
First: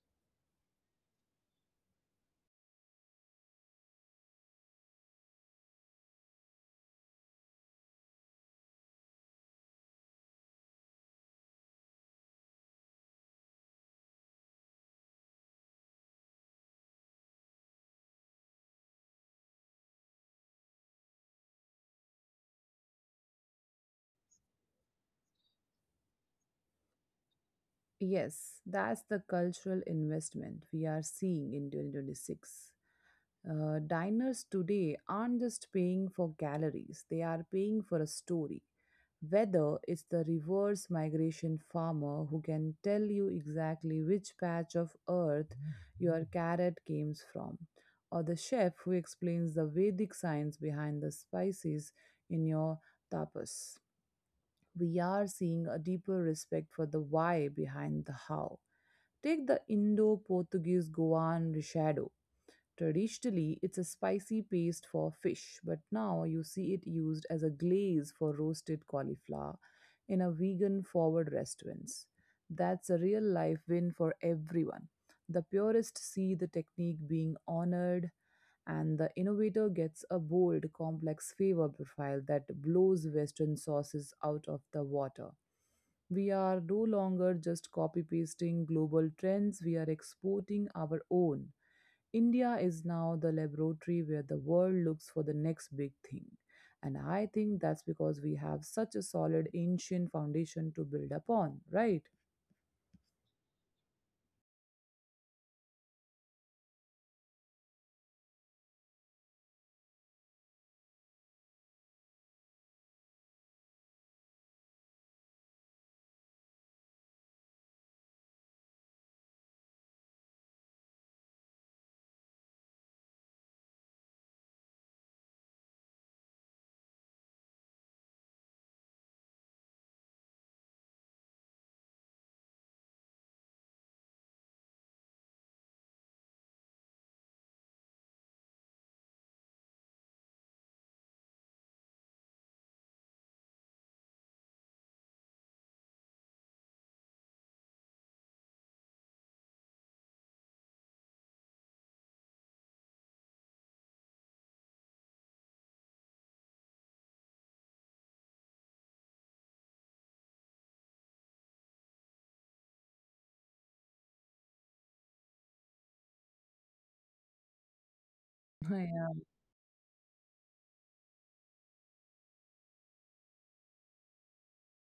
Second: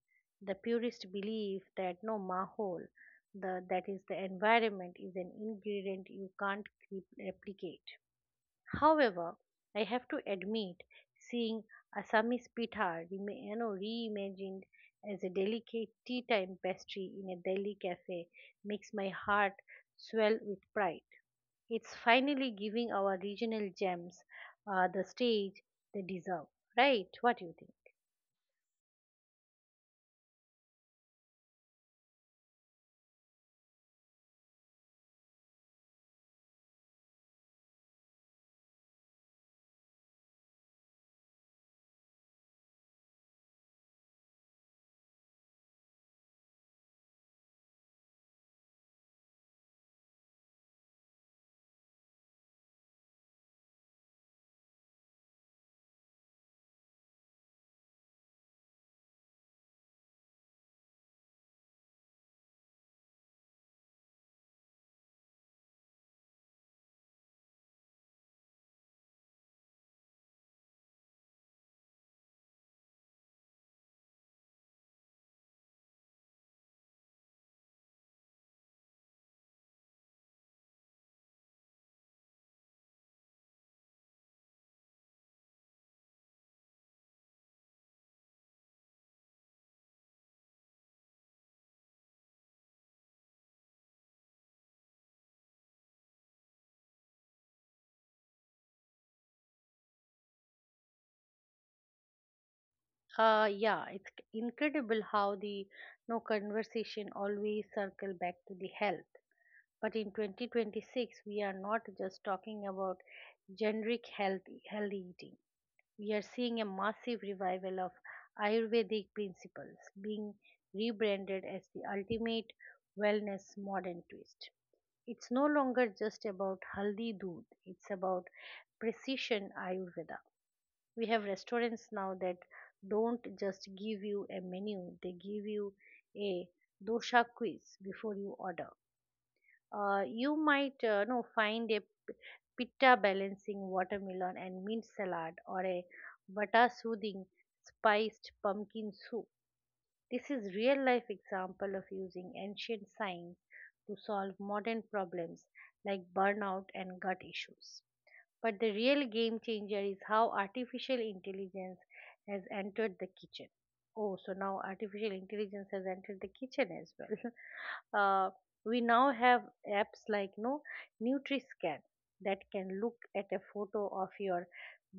The purists believe that no mahol, the, that is the environment, is an ingredient you can't replicate. However, I have to admit, seeing Assamese pitha reimagined as a delicate tea time pastry in a Delhi cafe makes my heart swell with pride. It's finally giving our regional gems the stage they deserve, right? What do you think? Yes, that's the cultural investment we are seeing in 2026. Diners today aren't just paying for calories, they are paying for a story. Whether it's the reverse migration farmer who can tell you exactly which patch of earth your carrot came from, or the chef who explains the Vedic science behind the spices in your tapas, we are seeing a deeper respect for the why behind the how. Take the Indo Portuguese Goan Rishado. Traditionally, it's a spicy paste for fish, but now you see it used as a glaze for roasted cauliflower in a vegan forward restaurants. That's a real life win for everyone. The purists see the technique being honored, and the innovator gets a bold, complex flavor profile that blows Western sauces out of the water. We are no longer just copy pasting global trends, we are exporting our own. India is now the laboratory where the world looks for the next big thing. And I think that's because we have such a solid ancient foundation to build upon, right? It's incredible how the no conversation always circle back to the health. But in 2026, we are not just talking about generic healthy eating. We are seeing a massive revival of Ayurvedic principles being rebranded as the ultimate wellness modern twist. It's no longer just about haldi doodh. It's about precision Ayurveda. We have restaurants now that don't just give you a menu, they give you a dosha quiz before you order. You might know find a pitta balancing watermelon and mint salad or a vata soothing spiced pumpkin soup. This is real life example of using ancient science to solve modern problems like burnout and gut issues, but the real game changer is how artificial intelligence has entered the kitchen. Oh, so now artificial intelligence has entered the kitchen as well. uh, we now have apps like no Nutri-Scan that can look at a photo of your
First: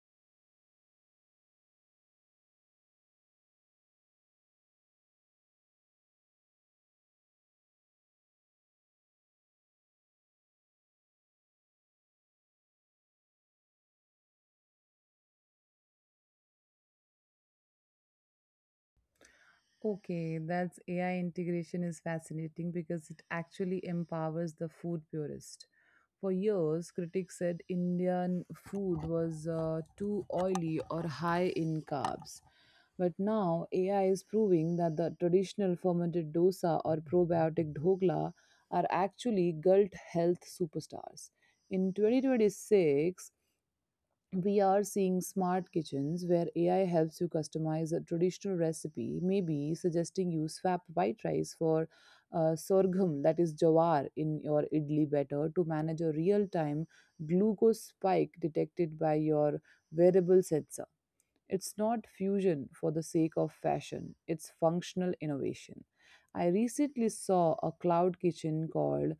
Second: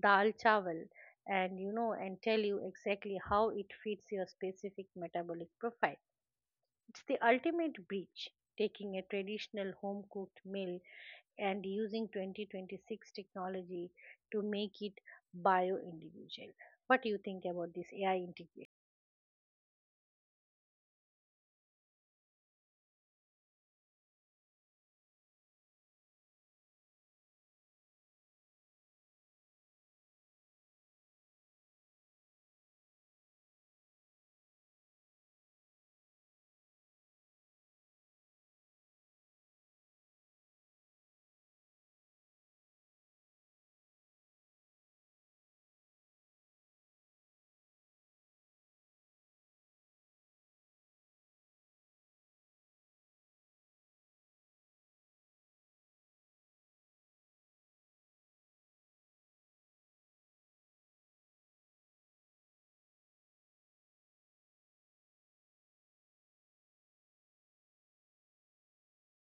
dal chawal and and tell you exactly how it fits your specific metabolic profile. It's the ultimate breach, taking a traditional home cooked meal and using 2026 technology to make it bio individual. What do you think about this AI integration? Okay, that's AI integration is fascinating because it actually empowers the food purist. For years, critics said Indian food was too oily or high in carbs. But now, AI is proving that the traditional fermented dosa or probiotic dhokla are actually gut health superstars. In 2026, we are seeing smart kitchens where AI helps you customize a traditional recipe, maybe suggesting you swap white rice for sorghum, that is jawar, in your idli batter to manage a real time glucose spike detected by your wearable sensor. It's not fusion for the sake of fashion, it's functional innovation. I recently saw a cloud kitchen called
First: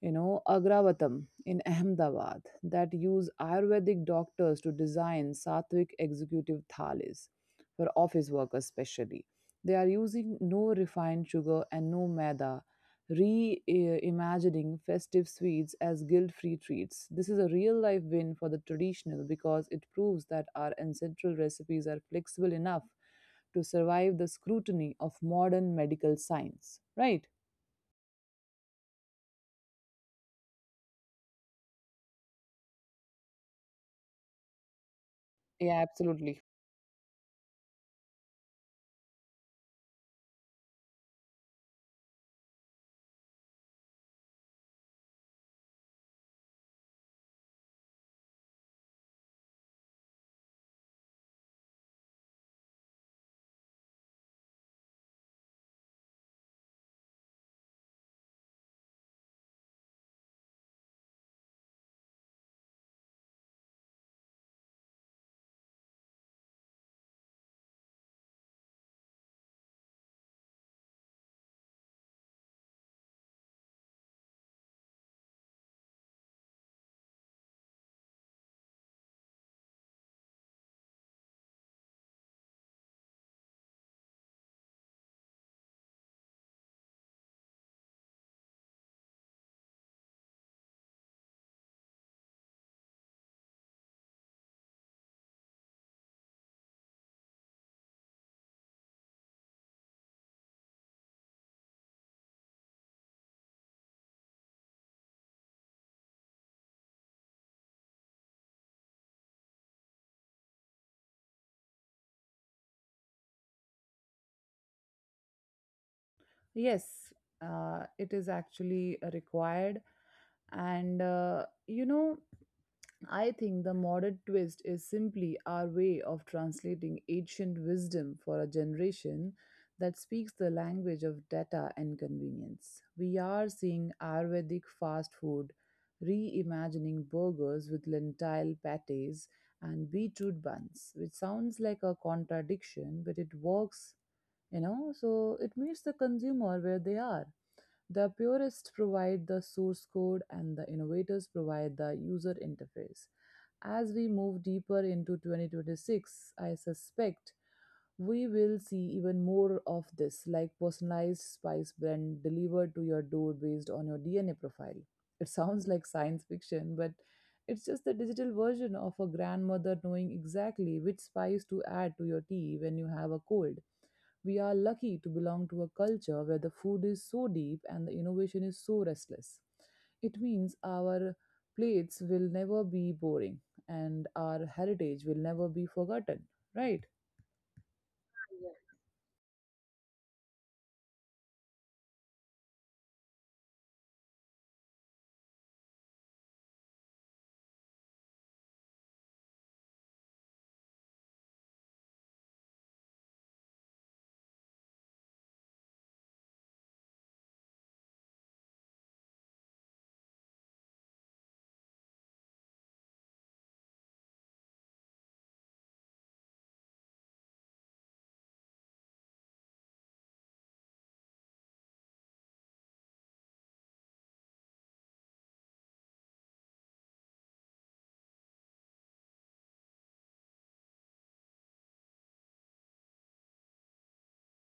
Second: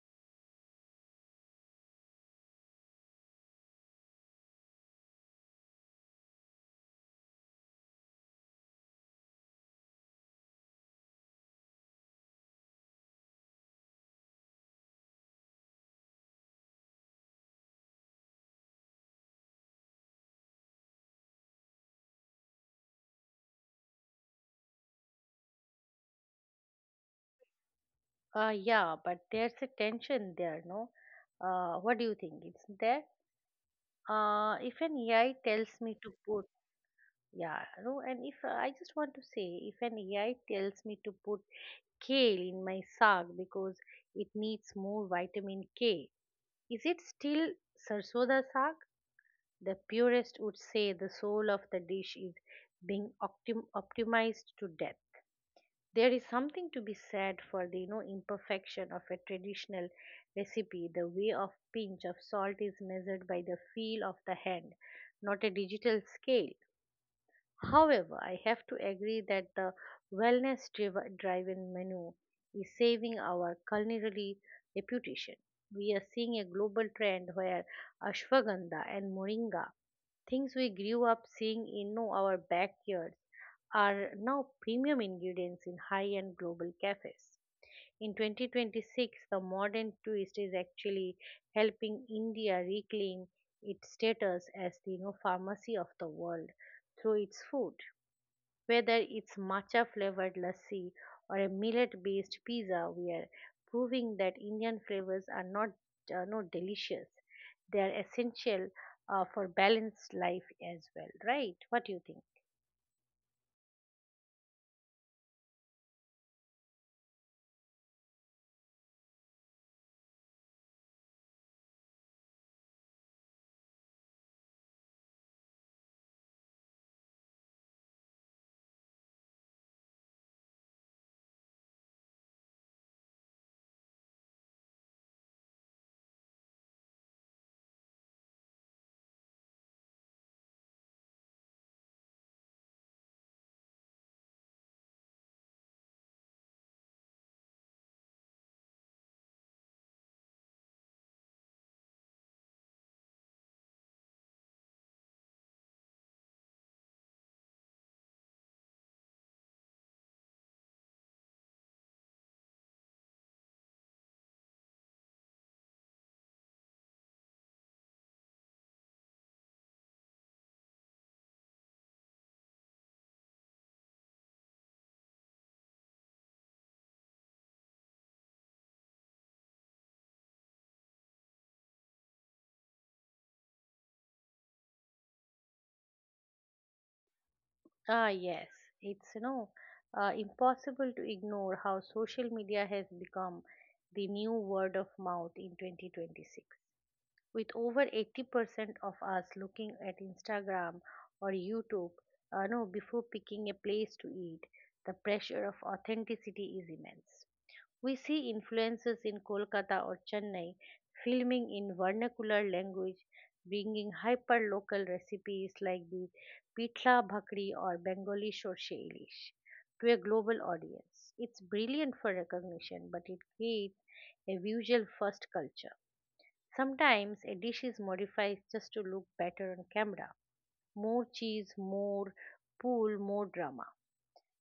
Agravatam in Ahmedabad that use Ayurvedic doctors to design sattvic executive thalis for office workers especially. They are using no refined sugar and no maida, reimagining festive sweets as guilt-free treats. This is a real-life win for the traditional because it proves that our ancestral recipes are flexible enough to survive the scrutiny of modern medical science, right? Yeah, but there's a tension there, no? What do you think? It's there. If an AI Yeah, tells me to absolutely. put, yeah, no, and if I just want to say, if an AI tells me to put kale in my saag because it needs more vitamin K, is it still sarsoda saag? The purist would say the soul of the dish is being optimized to death. There is something to be said for the imperfection of a traditional recipe. The way of pinch of salt is measured by the feel of the hand, not a digital scale. However, I have to agree that the wellness driven menu is saving our culinary reputation. We are seeing a global trend where ashwagandha and moringa, things we grew up seeing in no, our backyards, are now premium ingredients in high end global cafes. In 2026, the modern twist is actually helping India reclaim its status as the pharmacy of the world through its food. Whether it's matcha flavored lassi or a millet based pizza, we are proving that Indian flavors are not, not delicious. They are essential for balanced life as well, right? What do you think? Yes, it is actually required, and you know. I think the modern twist is simply our way of translating ancient wisdom for a generation that speaks the language of data and convenience. We are seeing Ayurvedic fast food, reimagining burgers with lentil patties and beetroot buns, which sounds like a contradiction, but it works, so it meets the consumer where they are. The purists provide the source code and the innovators provide the user interface. As we move deeper into 2026, I suspect we will see even more of this, like personalized spice blend delivered to your door based on your DNA profile. It sounds like science fiction, but it's just the digital version of a grandmother knowing exactly which spice to add to your tea when you have a cold. We are lucky to belong to a culture where the food is so deep and the innovation is so restless. It means our plates will never be boring and our heritage will never be forgotten, right? Ah, yes. It's, impossible to ignore how social media has become the new word of mouth in 2026. With over 80% of us looking at Instagram or YouTube, no, before picking a place to eat, the pressure of authenticity is immense. We see influences in Kolkata or Chennai, filming in vernacular language, bringing hyper-local recipes like the pitla bhakri or Bengali sorshe ilish to a global audience. It's brilliant for recognition, but it creates a visual first culture. Sometimes a dish is modified just to look better on camera. More cheese, more pool, more drama.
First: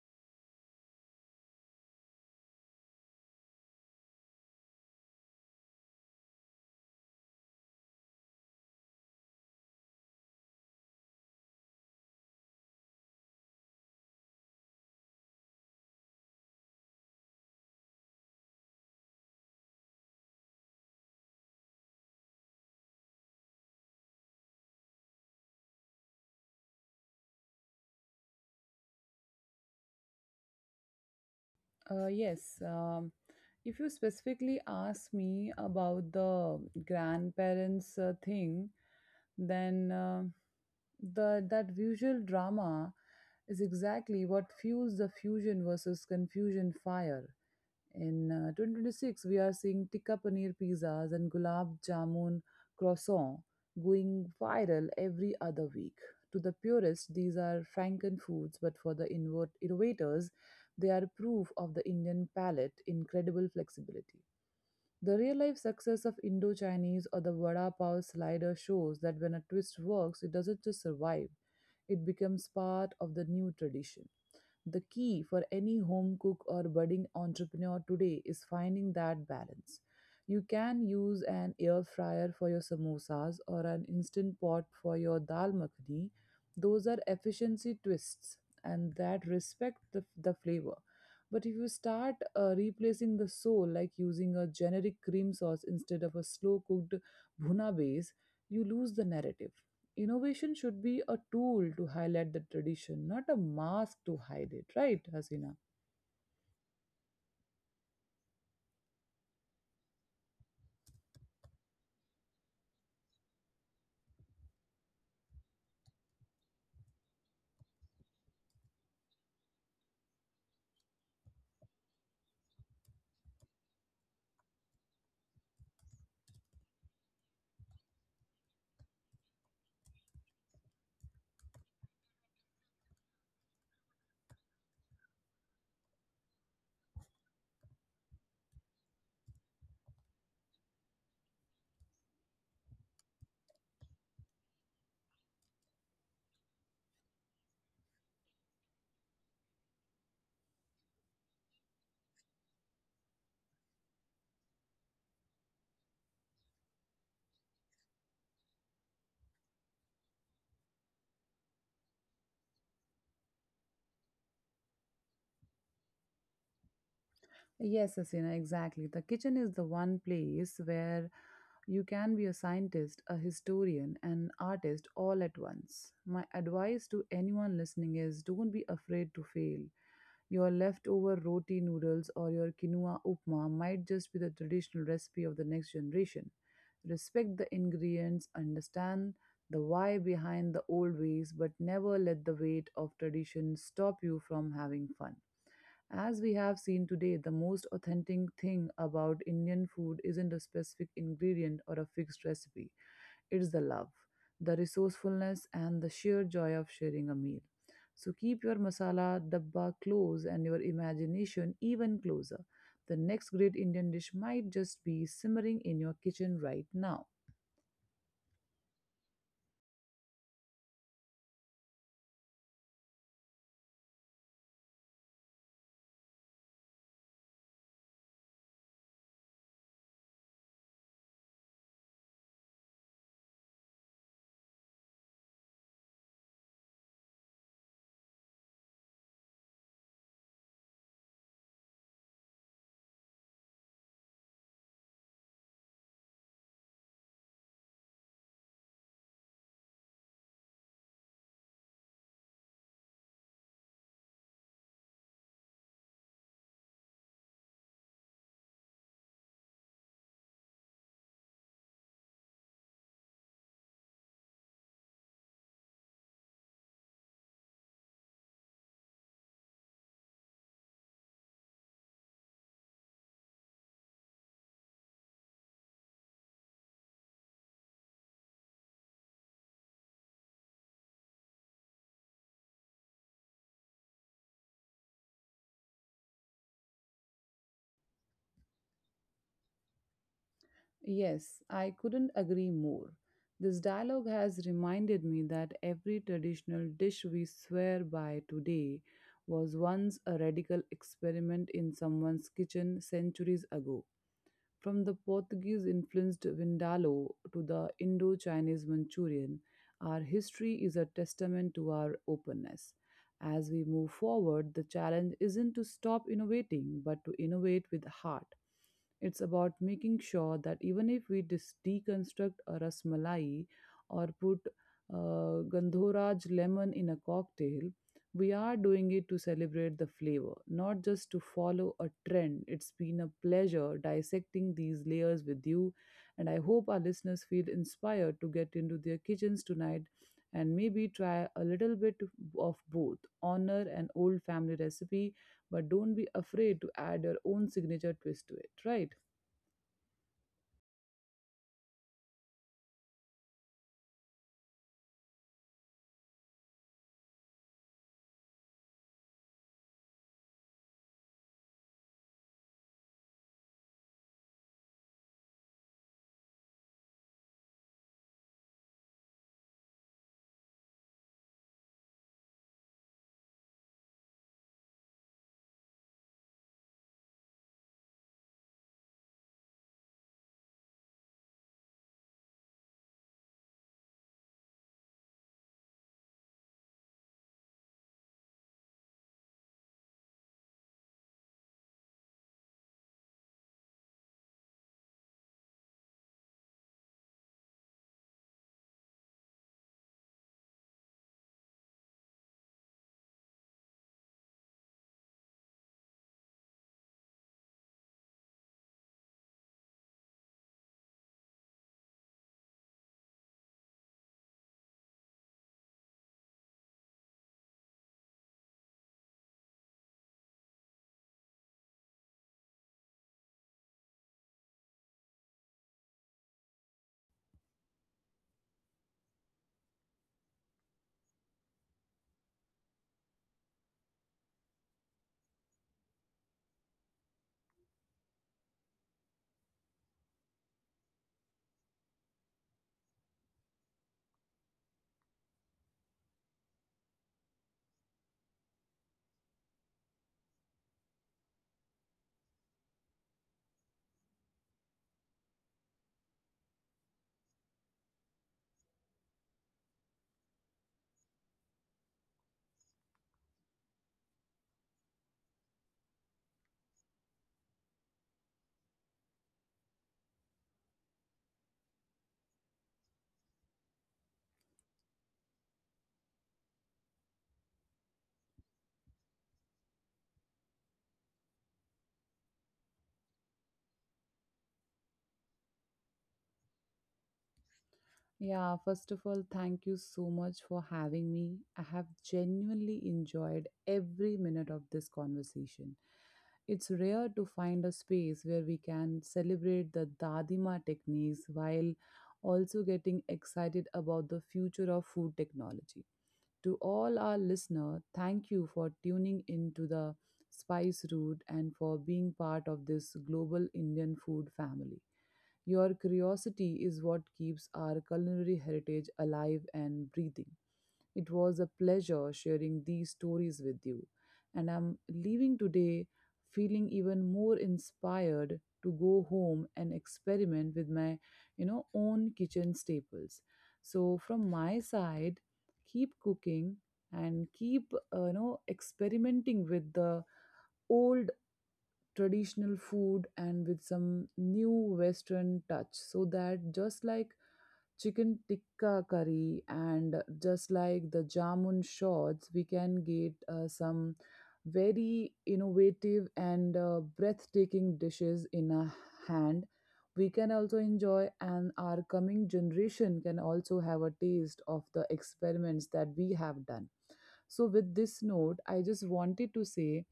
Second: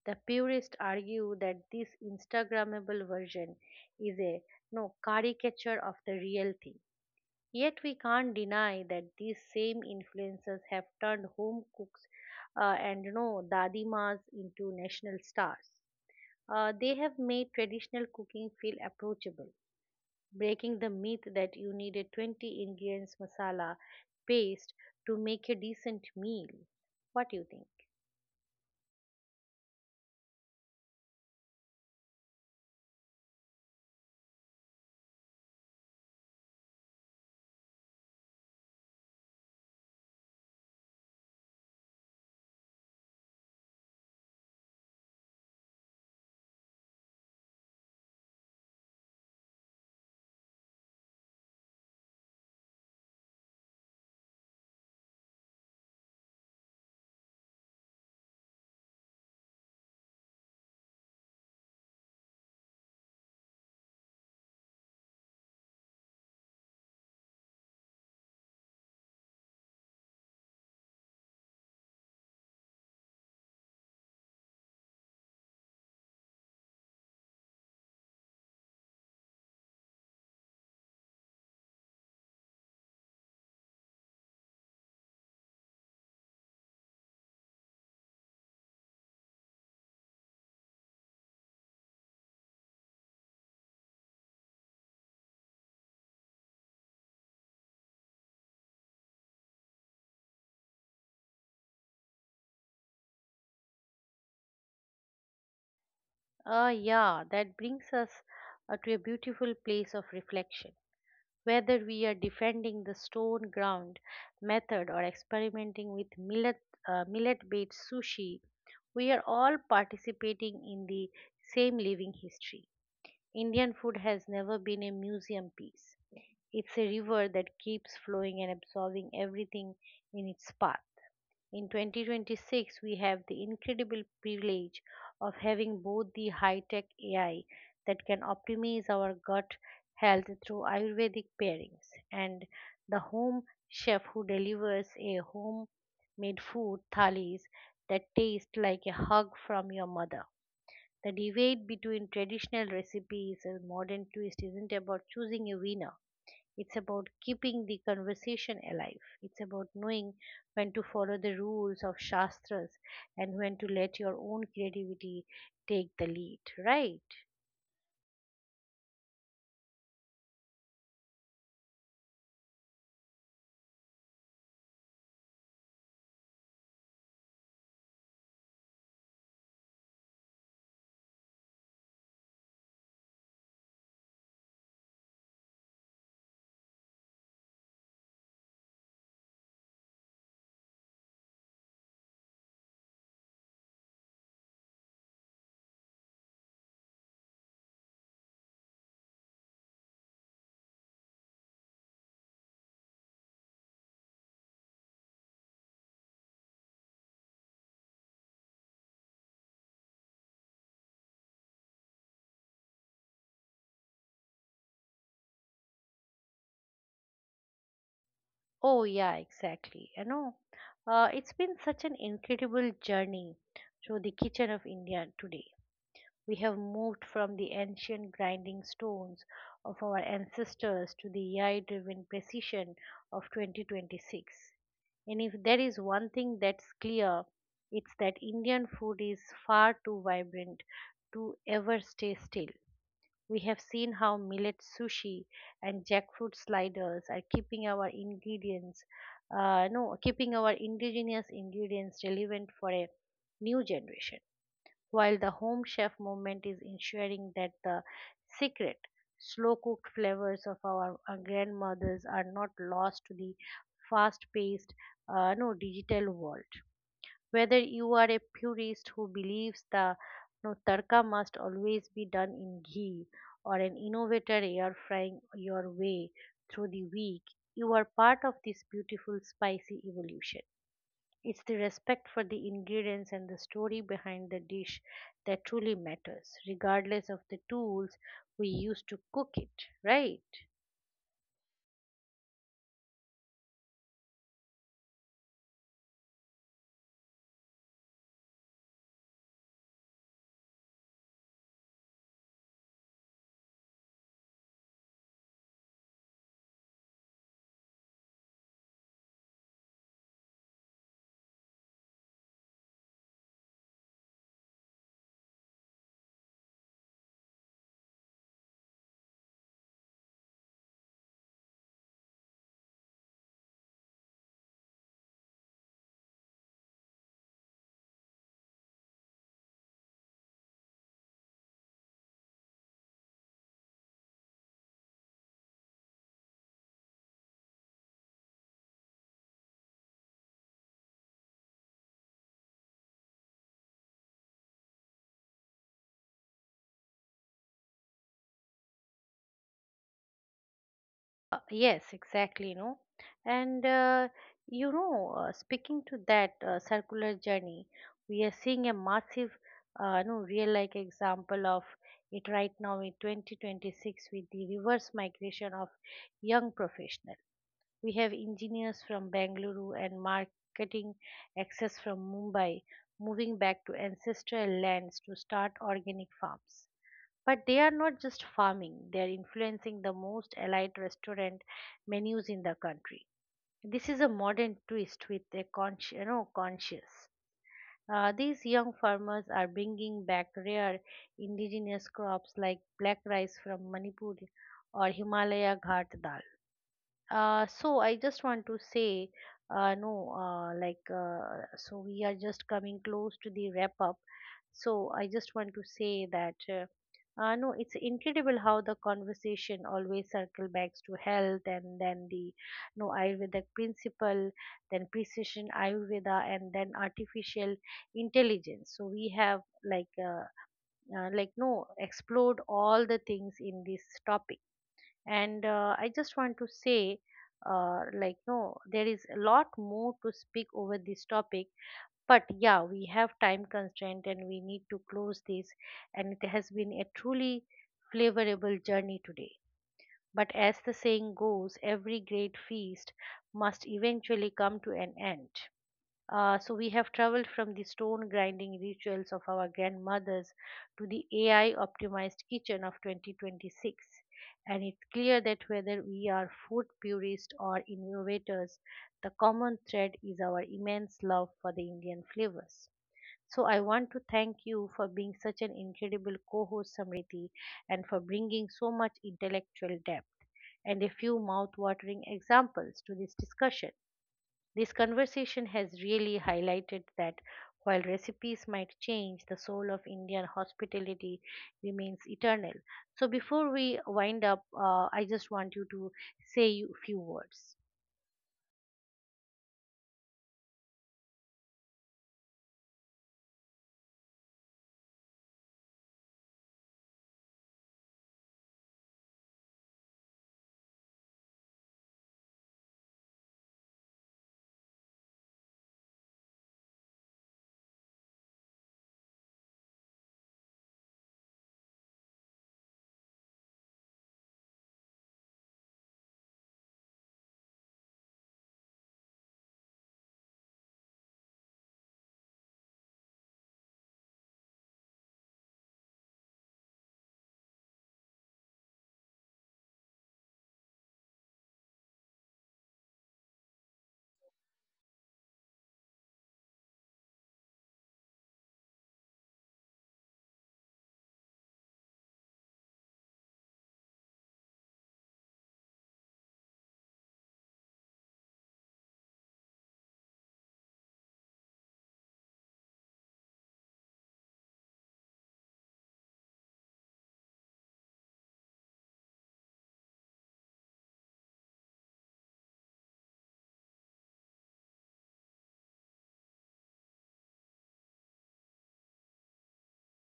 The purists argue that this Instagrammable version is a no caricature of the real thing. Yet we can't deny that these same influences have turned home cooks and no dadimas into national stars. They have made traditional cooking feel approachable, breaking the myth that you need a 20 ingredients masala paste to make a decent meal. What do you think? Yes. If you specifically ask me about the grandparents thing, then the that visual drama is exactly what fuels the fusion versus confusion fire. In 2026, we are seeing tikka paneer pizzas and gulab jamun croissant going viral every other week. To the purists, these are Franken foods, but for the innovators, they are proof of the Indian palate incredible flexibility. The real life success of Indo Chinese or the vada pav slider shows that when a twist works, it doesn't just survive, it becomes part of the new tradition. The key for any home cook or budding entrepreneur today is finding that balance. You can use an air fryer for your samosas or an instant pot for your dal makhani. Those are efficiency twists and that respect the flavor. But if you start replacing the soul, like using a generic cream sauce instead of a slow cooked bhuna base, you lose the narrative. Innovation should be a tool to highlight the tradition, not a mask to hide it, right, Hasina? Ah, yeah, that brings us to a beautiful place of reflection. Whether we are defending the stone ground method or experimenting with millet millet based sushi, we are all participating in the same living history. Indian food has never been a museum piece. It's a river that keeps flowing and absorbing everything in its path. In 2026, we have the incredible privilege of having both the high tech AI that can optimize our gut health through Ayurvedic pairings and the home chef who delivers a homemade food thalis that taste like a hug from your mother. The debate between traditional recipes and modern twist isn't about choosing a winner. It's about keeping the conversation alive. It's about knowing when to follow the rules of Shastras and when to let your own creativity take the lead, right? Yes, Asina, exactly. The kitchen is the one place where you can be a scientist, a historian, an artist all at once. My advice to anyone listening is don't be afraid to fail. Your leftover roti noodles or your quinoa upma might just be the traditional recipe of the next generation. Respect the ingredients, understand the why behind the old ways, but never let the weight of tradition stop you from having fun. As we have seen today, the most authentic thing about Indian food isn't a specific ingredient or a fixed recipe. It's the love, the resourcefulness, and the sheer joy of sharing a meal. So keep your masala dabba close and your imagination even closer. The next great Indian dish might just be simmering in your kitchen right now. Oh, yeah, exactly. It's been such an incredible journey through the kitchen of India today. We have moved from the ancient grinding stones of our ancestors to the AI driven precision of 2026. And if there is one thing that's clear, it's that Indian food is far too vibrant to ever stay still. We have seen how millet sushi and jackfruit sliders are keeping our ingredients, no, keeping our indigenous ingredients relevant for a new generation while the home chef movement is ensuring that the secret, slow cooked flavors of our grandmothers are not lost to the fast paced, no, digital world. Whether you are a purist who believes the no, tarka must always be done in ghee or an innovator air frying your way through the week, you are part of this beautiful spicy evolution. It's the respect for the ingredients and the story behind the dish that truly matters, regardless of the tools we use to cook it, right? Yes, I couldn't agree more. This dialogue has reminded me that every traditional dish we swear by today was once a radical experiment in someone's kitchen centuries ago. From the Portuguese influenced Vindaloo to the Indo Chinese Manchurian, our history is a testament to our openness. As we move forward, the challenge isn't to stop innovating, but to innovate with heart. It's about making sure that even if we deconstruct a rasmalai or put Gandhoraj lemon in a cocktail, we are doing it to celebrate the flavor, not just to follow a trend. It's been a pleasure dissecting these layers with you, and I hope our listeners feel inspired to get into their kitchens tonight and maybe try a little bit of both: honor an old family recipe, but don't be afraid to add your own signature twist to it, right? Yes, exactly, no. And uh, Speaking to that circular journey, we are seeing a massive, no, real like example of it right now in 2026 with the reverse migration of young professionals. We have engineers from Bangalore and marketing access from Mumbai moving back to ancestral lands to start organic farms. But they are not just farming, they are influencing the most elite restaurant menus in the country. This is a modern twist with a conscious. These young farmers are bringing back rare indigenous crops like black rice from Manipur or Himalaya Ghat dal. So I just want to say, no, like, so we are just coming close to the wrap up. So I just want to say that, no, it's incredible how the conversation always circle back to health and then the, no, Ayurvedic principle, then precision Ayurveda and then artificial intelligence. So we have like, uh, like, no, explored all the things in this topic and I just want to say like no there is a lot more to speak over this topic, but yeah, we have time constraint and we need to close this. And it has been a truly flavorable journey today, but as the saying goes, every great feast must eventually come to an end. So we have traveled from the stone grinding rituals of our grandmothers to the AI optimized kitchen of 2026. And it's clear that whether we are food purists or innovators, the common thread is our immense love for the Indian flavors. So I want to thank you for being such an incredible co-host, Samriti, and for bringing so much intellectual depth and a few mouth-watering examples to this discussion. This conversation has really highlighted that while recipes might change, the soul of Indian hospitality remains eternal. So, before we wind up, I just want you to say a few words. Yeah, first of all, thank you so much for having me. I have genuinely enjoyed every minute of this conversation. It's rare to find a space where we can celebrate the Dadima techniques while also getting excited about the future of food technology. To all our listeners, thank you for tuning in to the Spice Route and for being part of this global Indian food family. Your curiosity is what keeps our culinary heritage alive and breathing. It was a pleasure sharing these stories with you, and I'm leaving today feeling even more inspired to go home and experiment with my own kitchen staples. So from my side, keep cooking and keep, experimenting with the old traditional food and with some new western touch so that, just like chicken tikka curry and just like the jamun shots, we can get some very innovative and breathtaking dishes in a hand, we can also enjoy and our coming generation can also have a taste of the experiments that we have done. So with this note, I just wanted to say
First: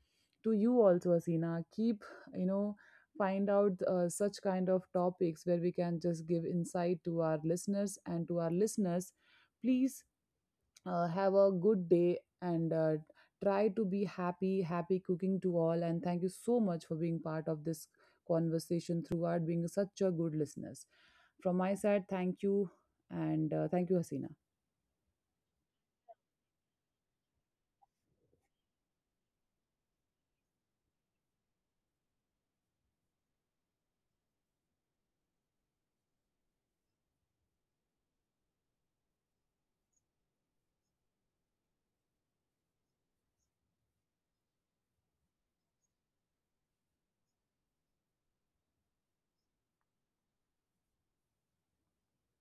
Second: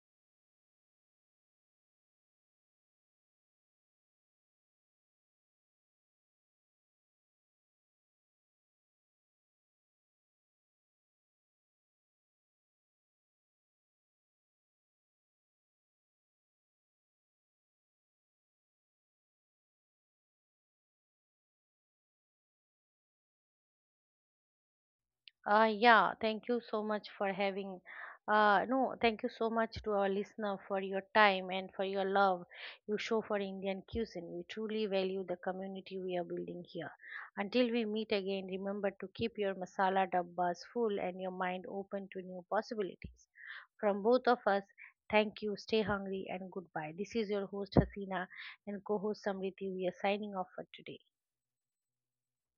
to you also, Asina, keep, you know find out such kind of topics where we can just give insight to our listeners and to our listeners. Please have a good day and try to be happy. Happy cooking to all, and thank you so much for being part of this conversation throughout, being such a good listeners. From my side, thank you, and thank you, Hasina. Yeah, thank you so much for having. No, Thank you so much to our listener for your time and for your love you show for Indian cuisine. We truly value the community we are building here. Until we meet again, remember to keep your masala dabbas full and your mind open to new possibilities. From both of us, thank you, stay hungry, and goodbye. This is your host Hasina and co host Samriti. We are signing off for today.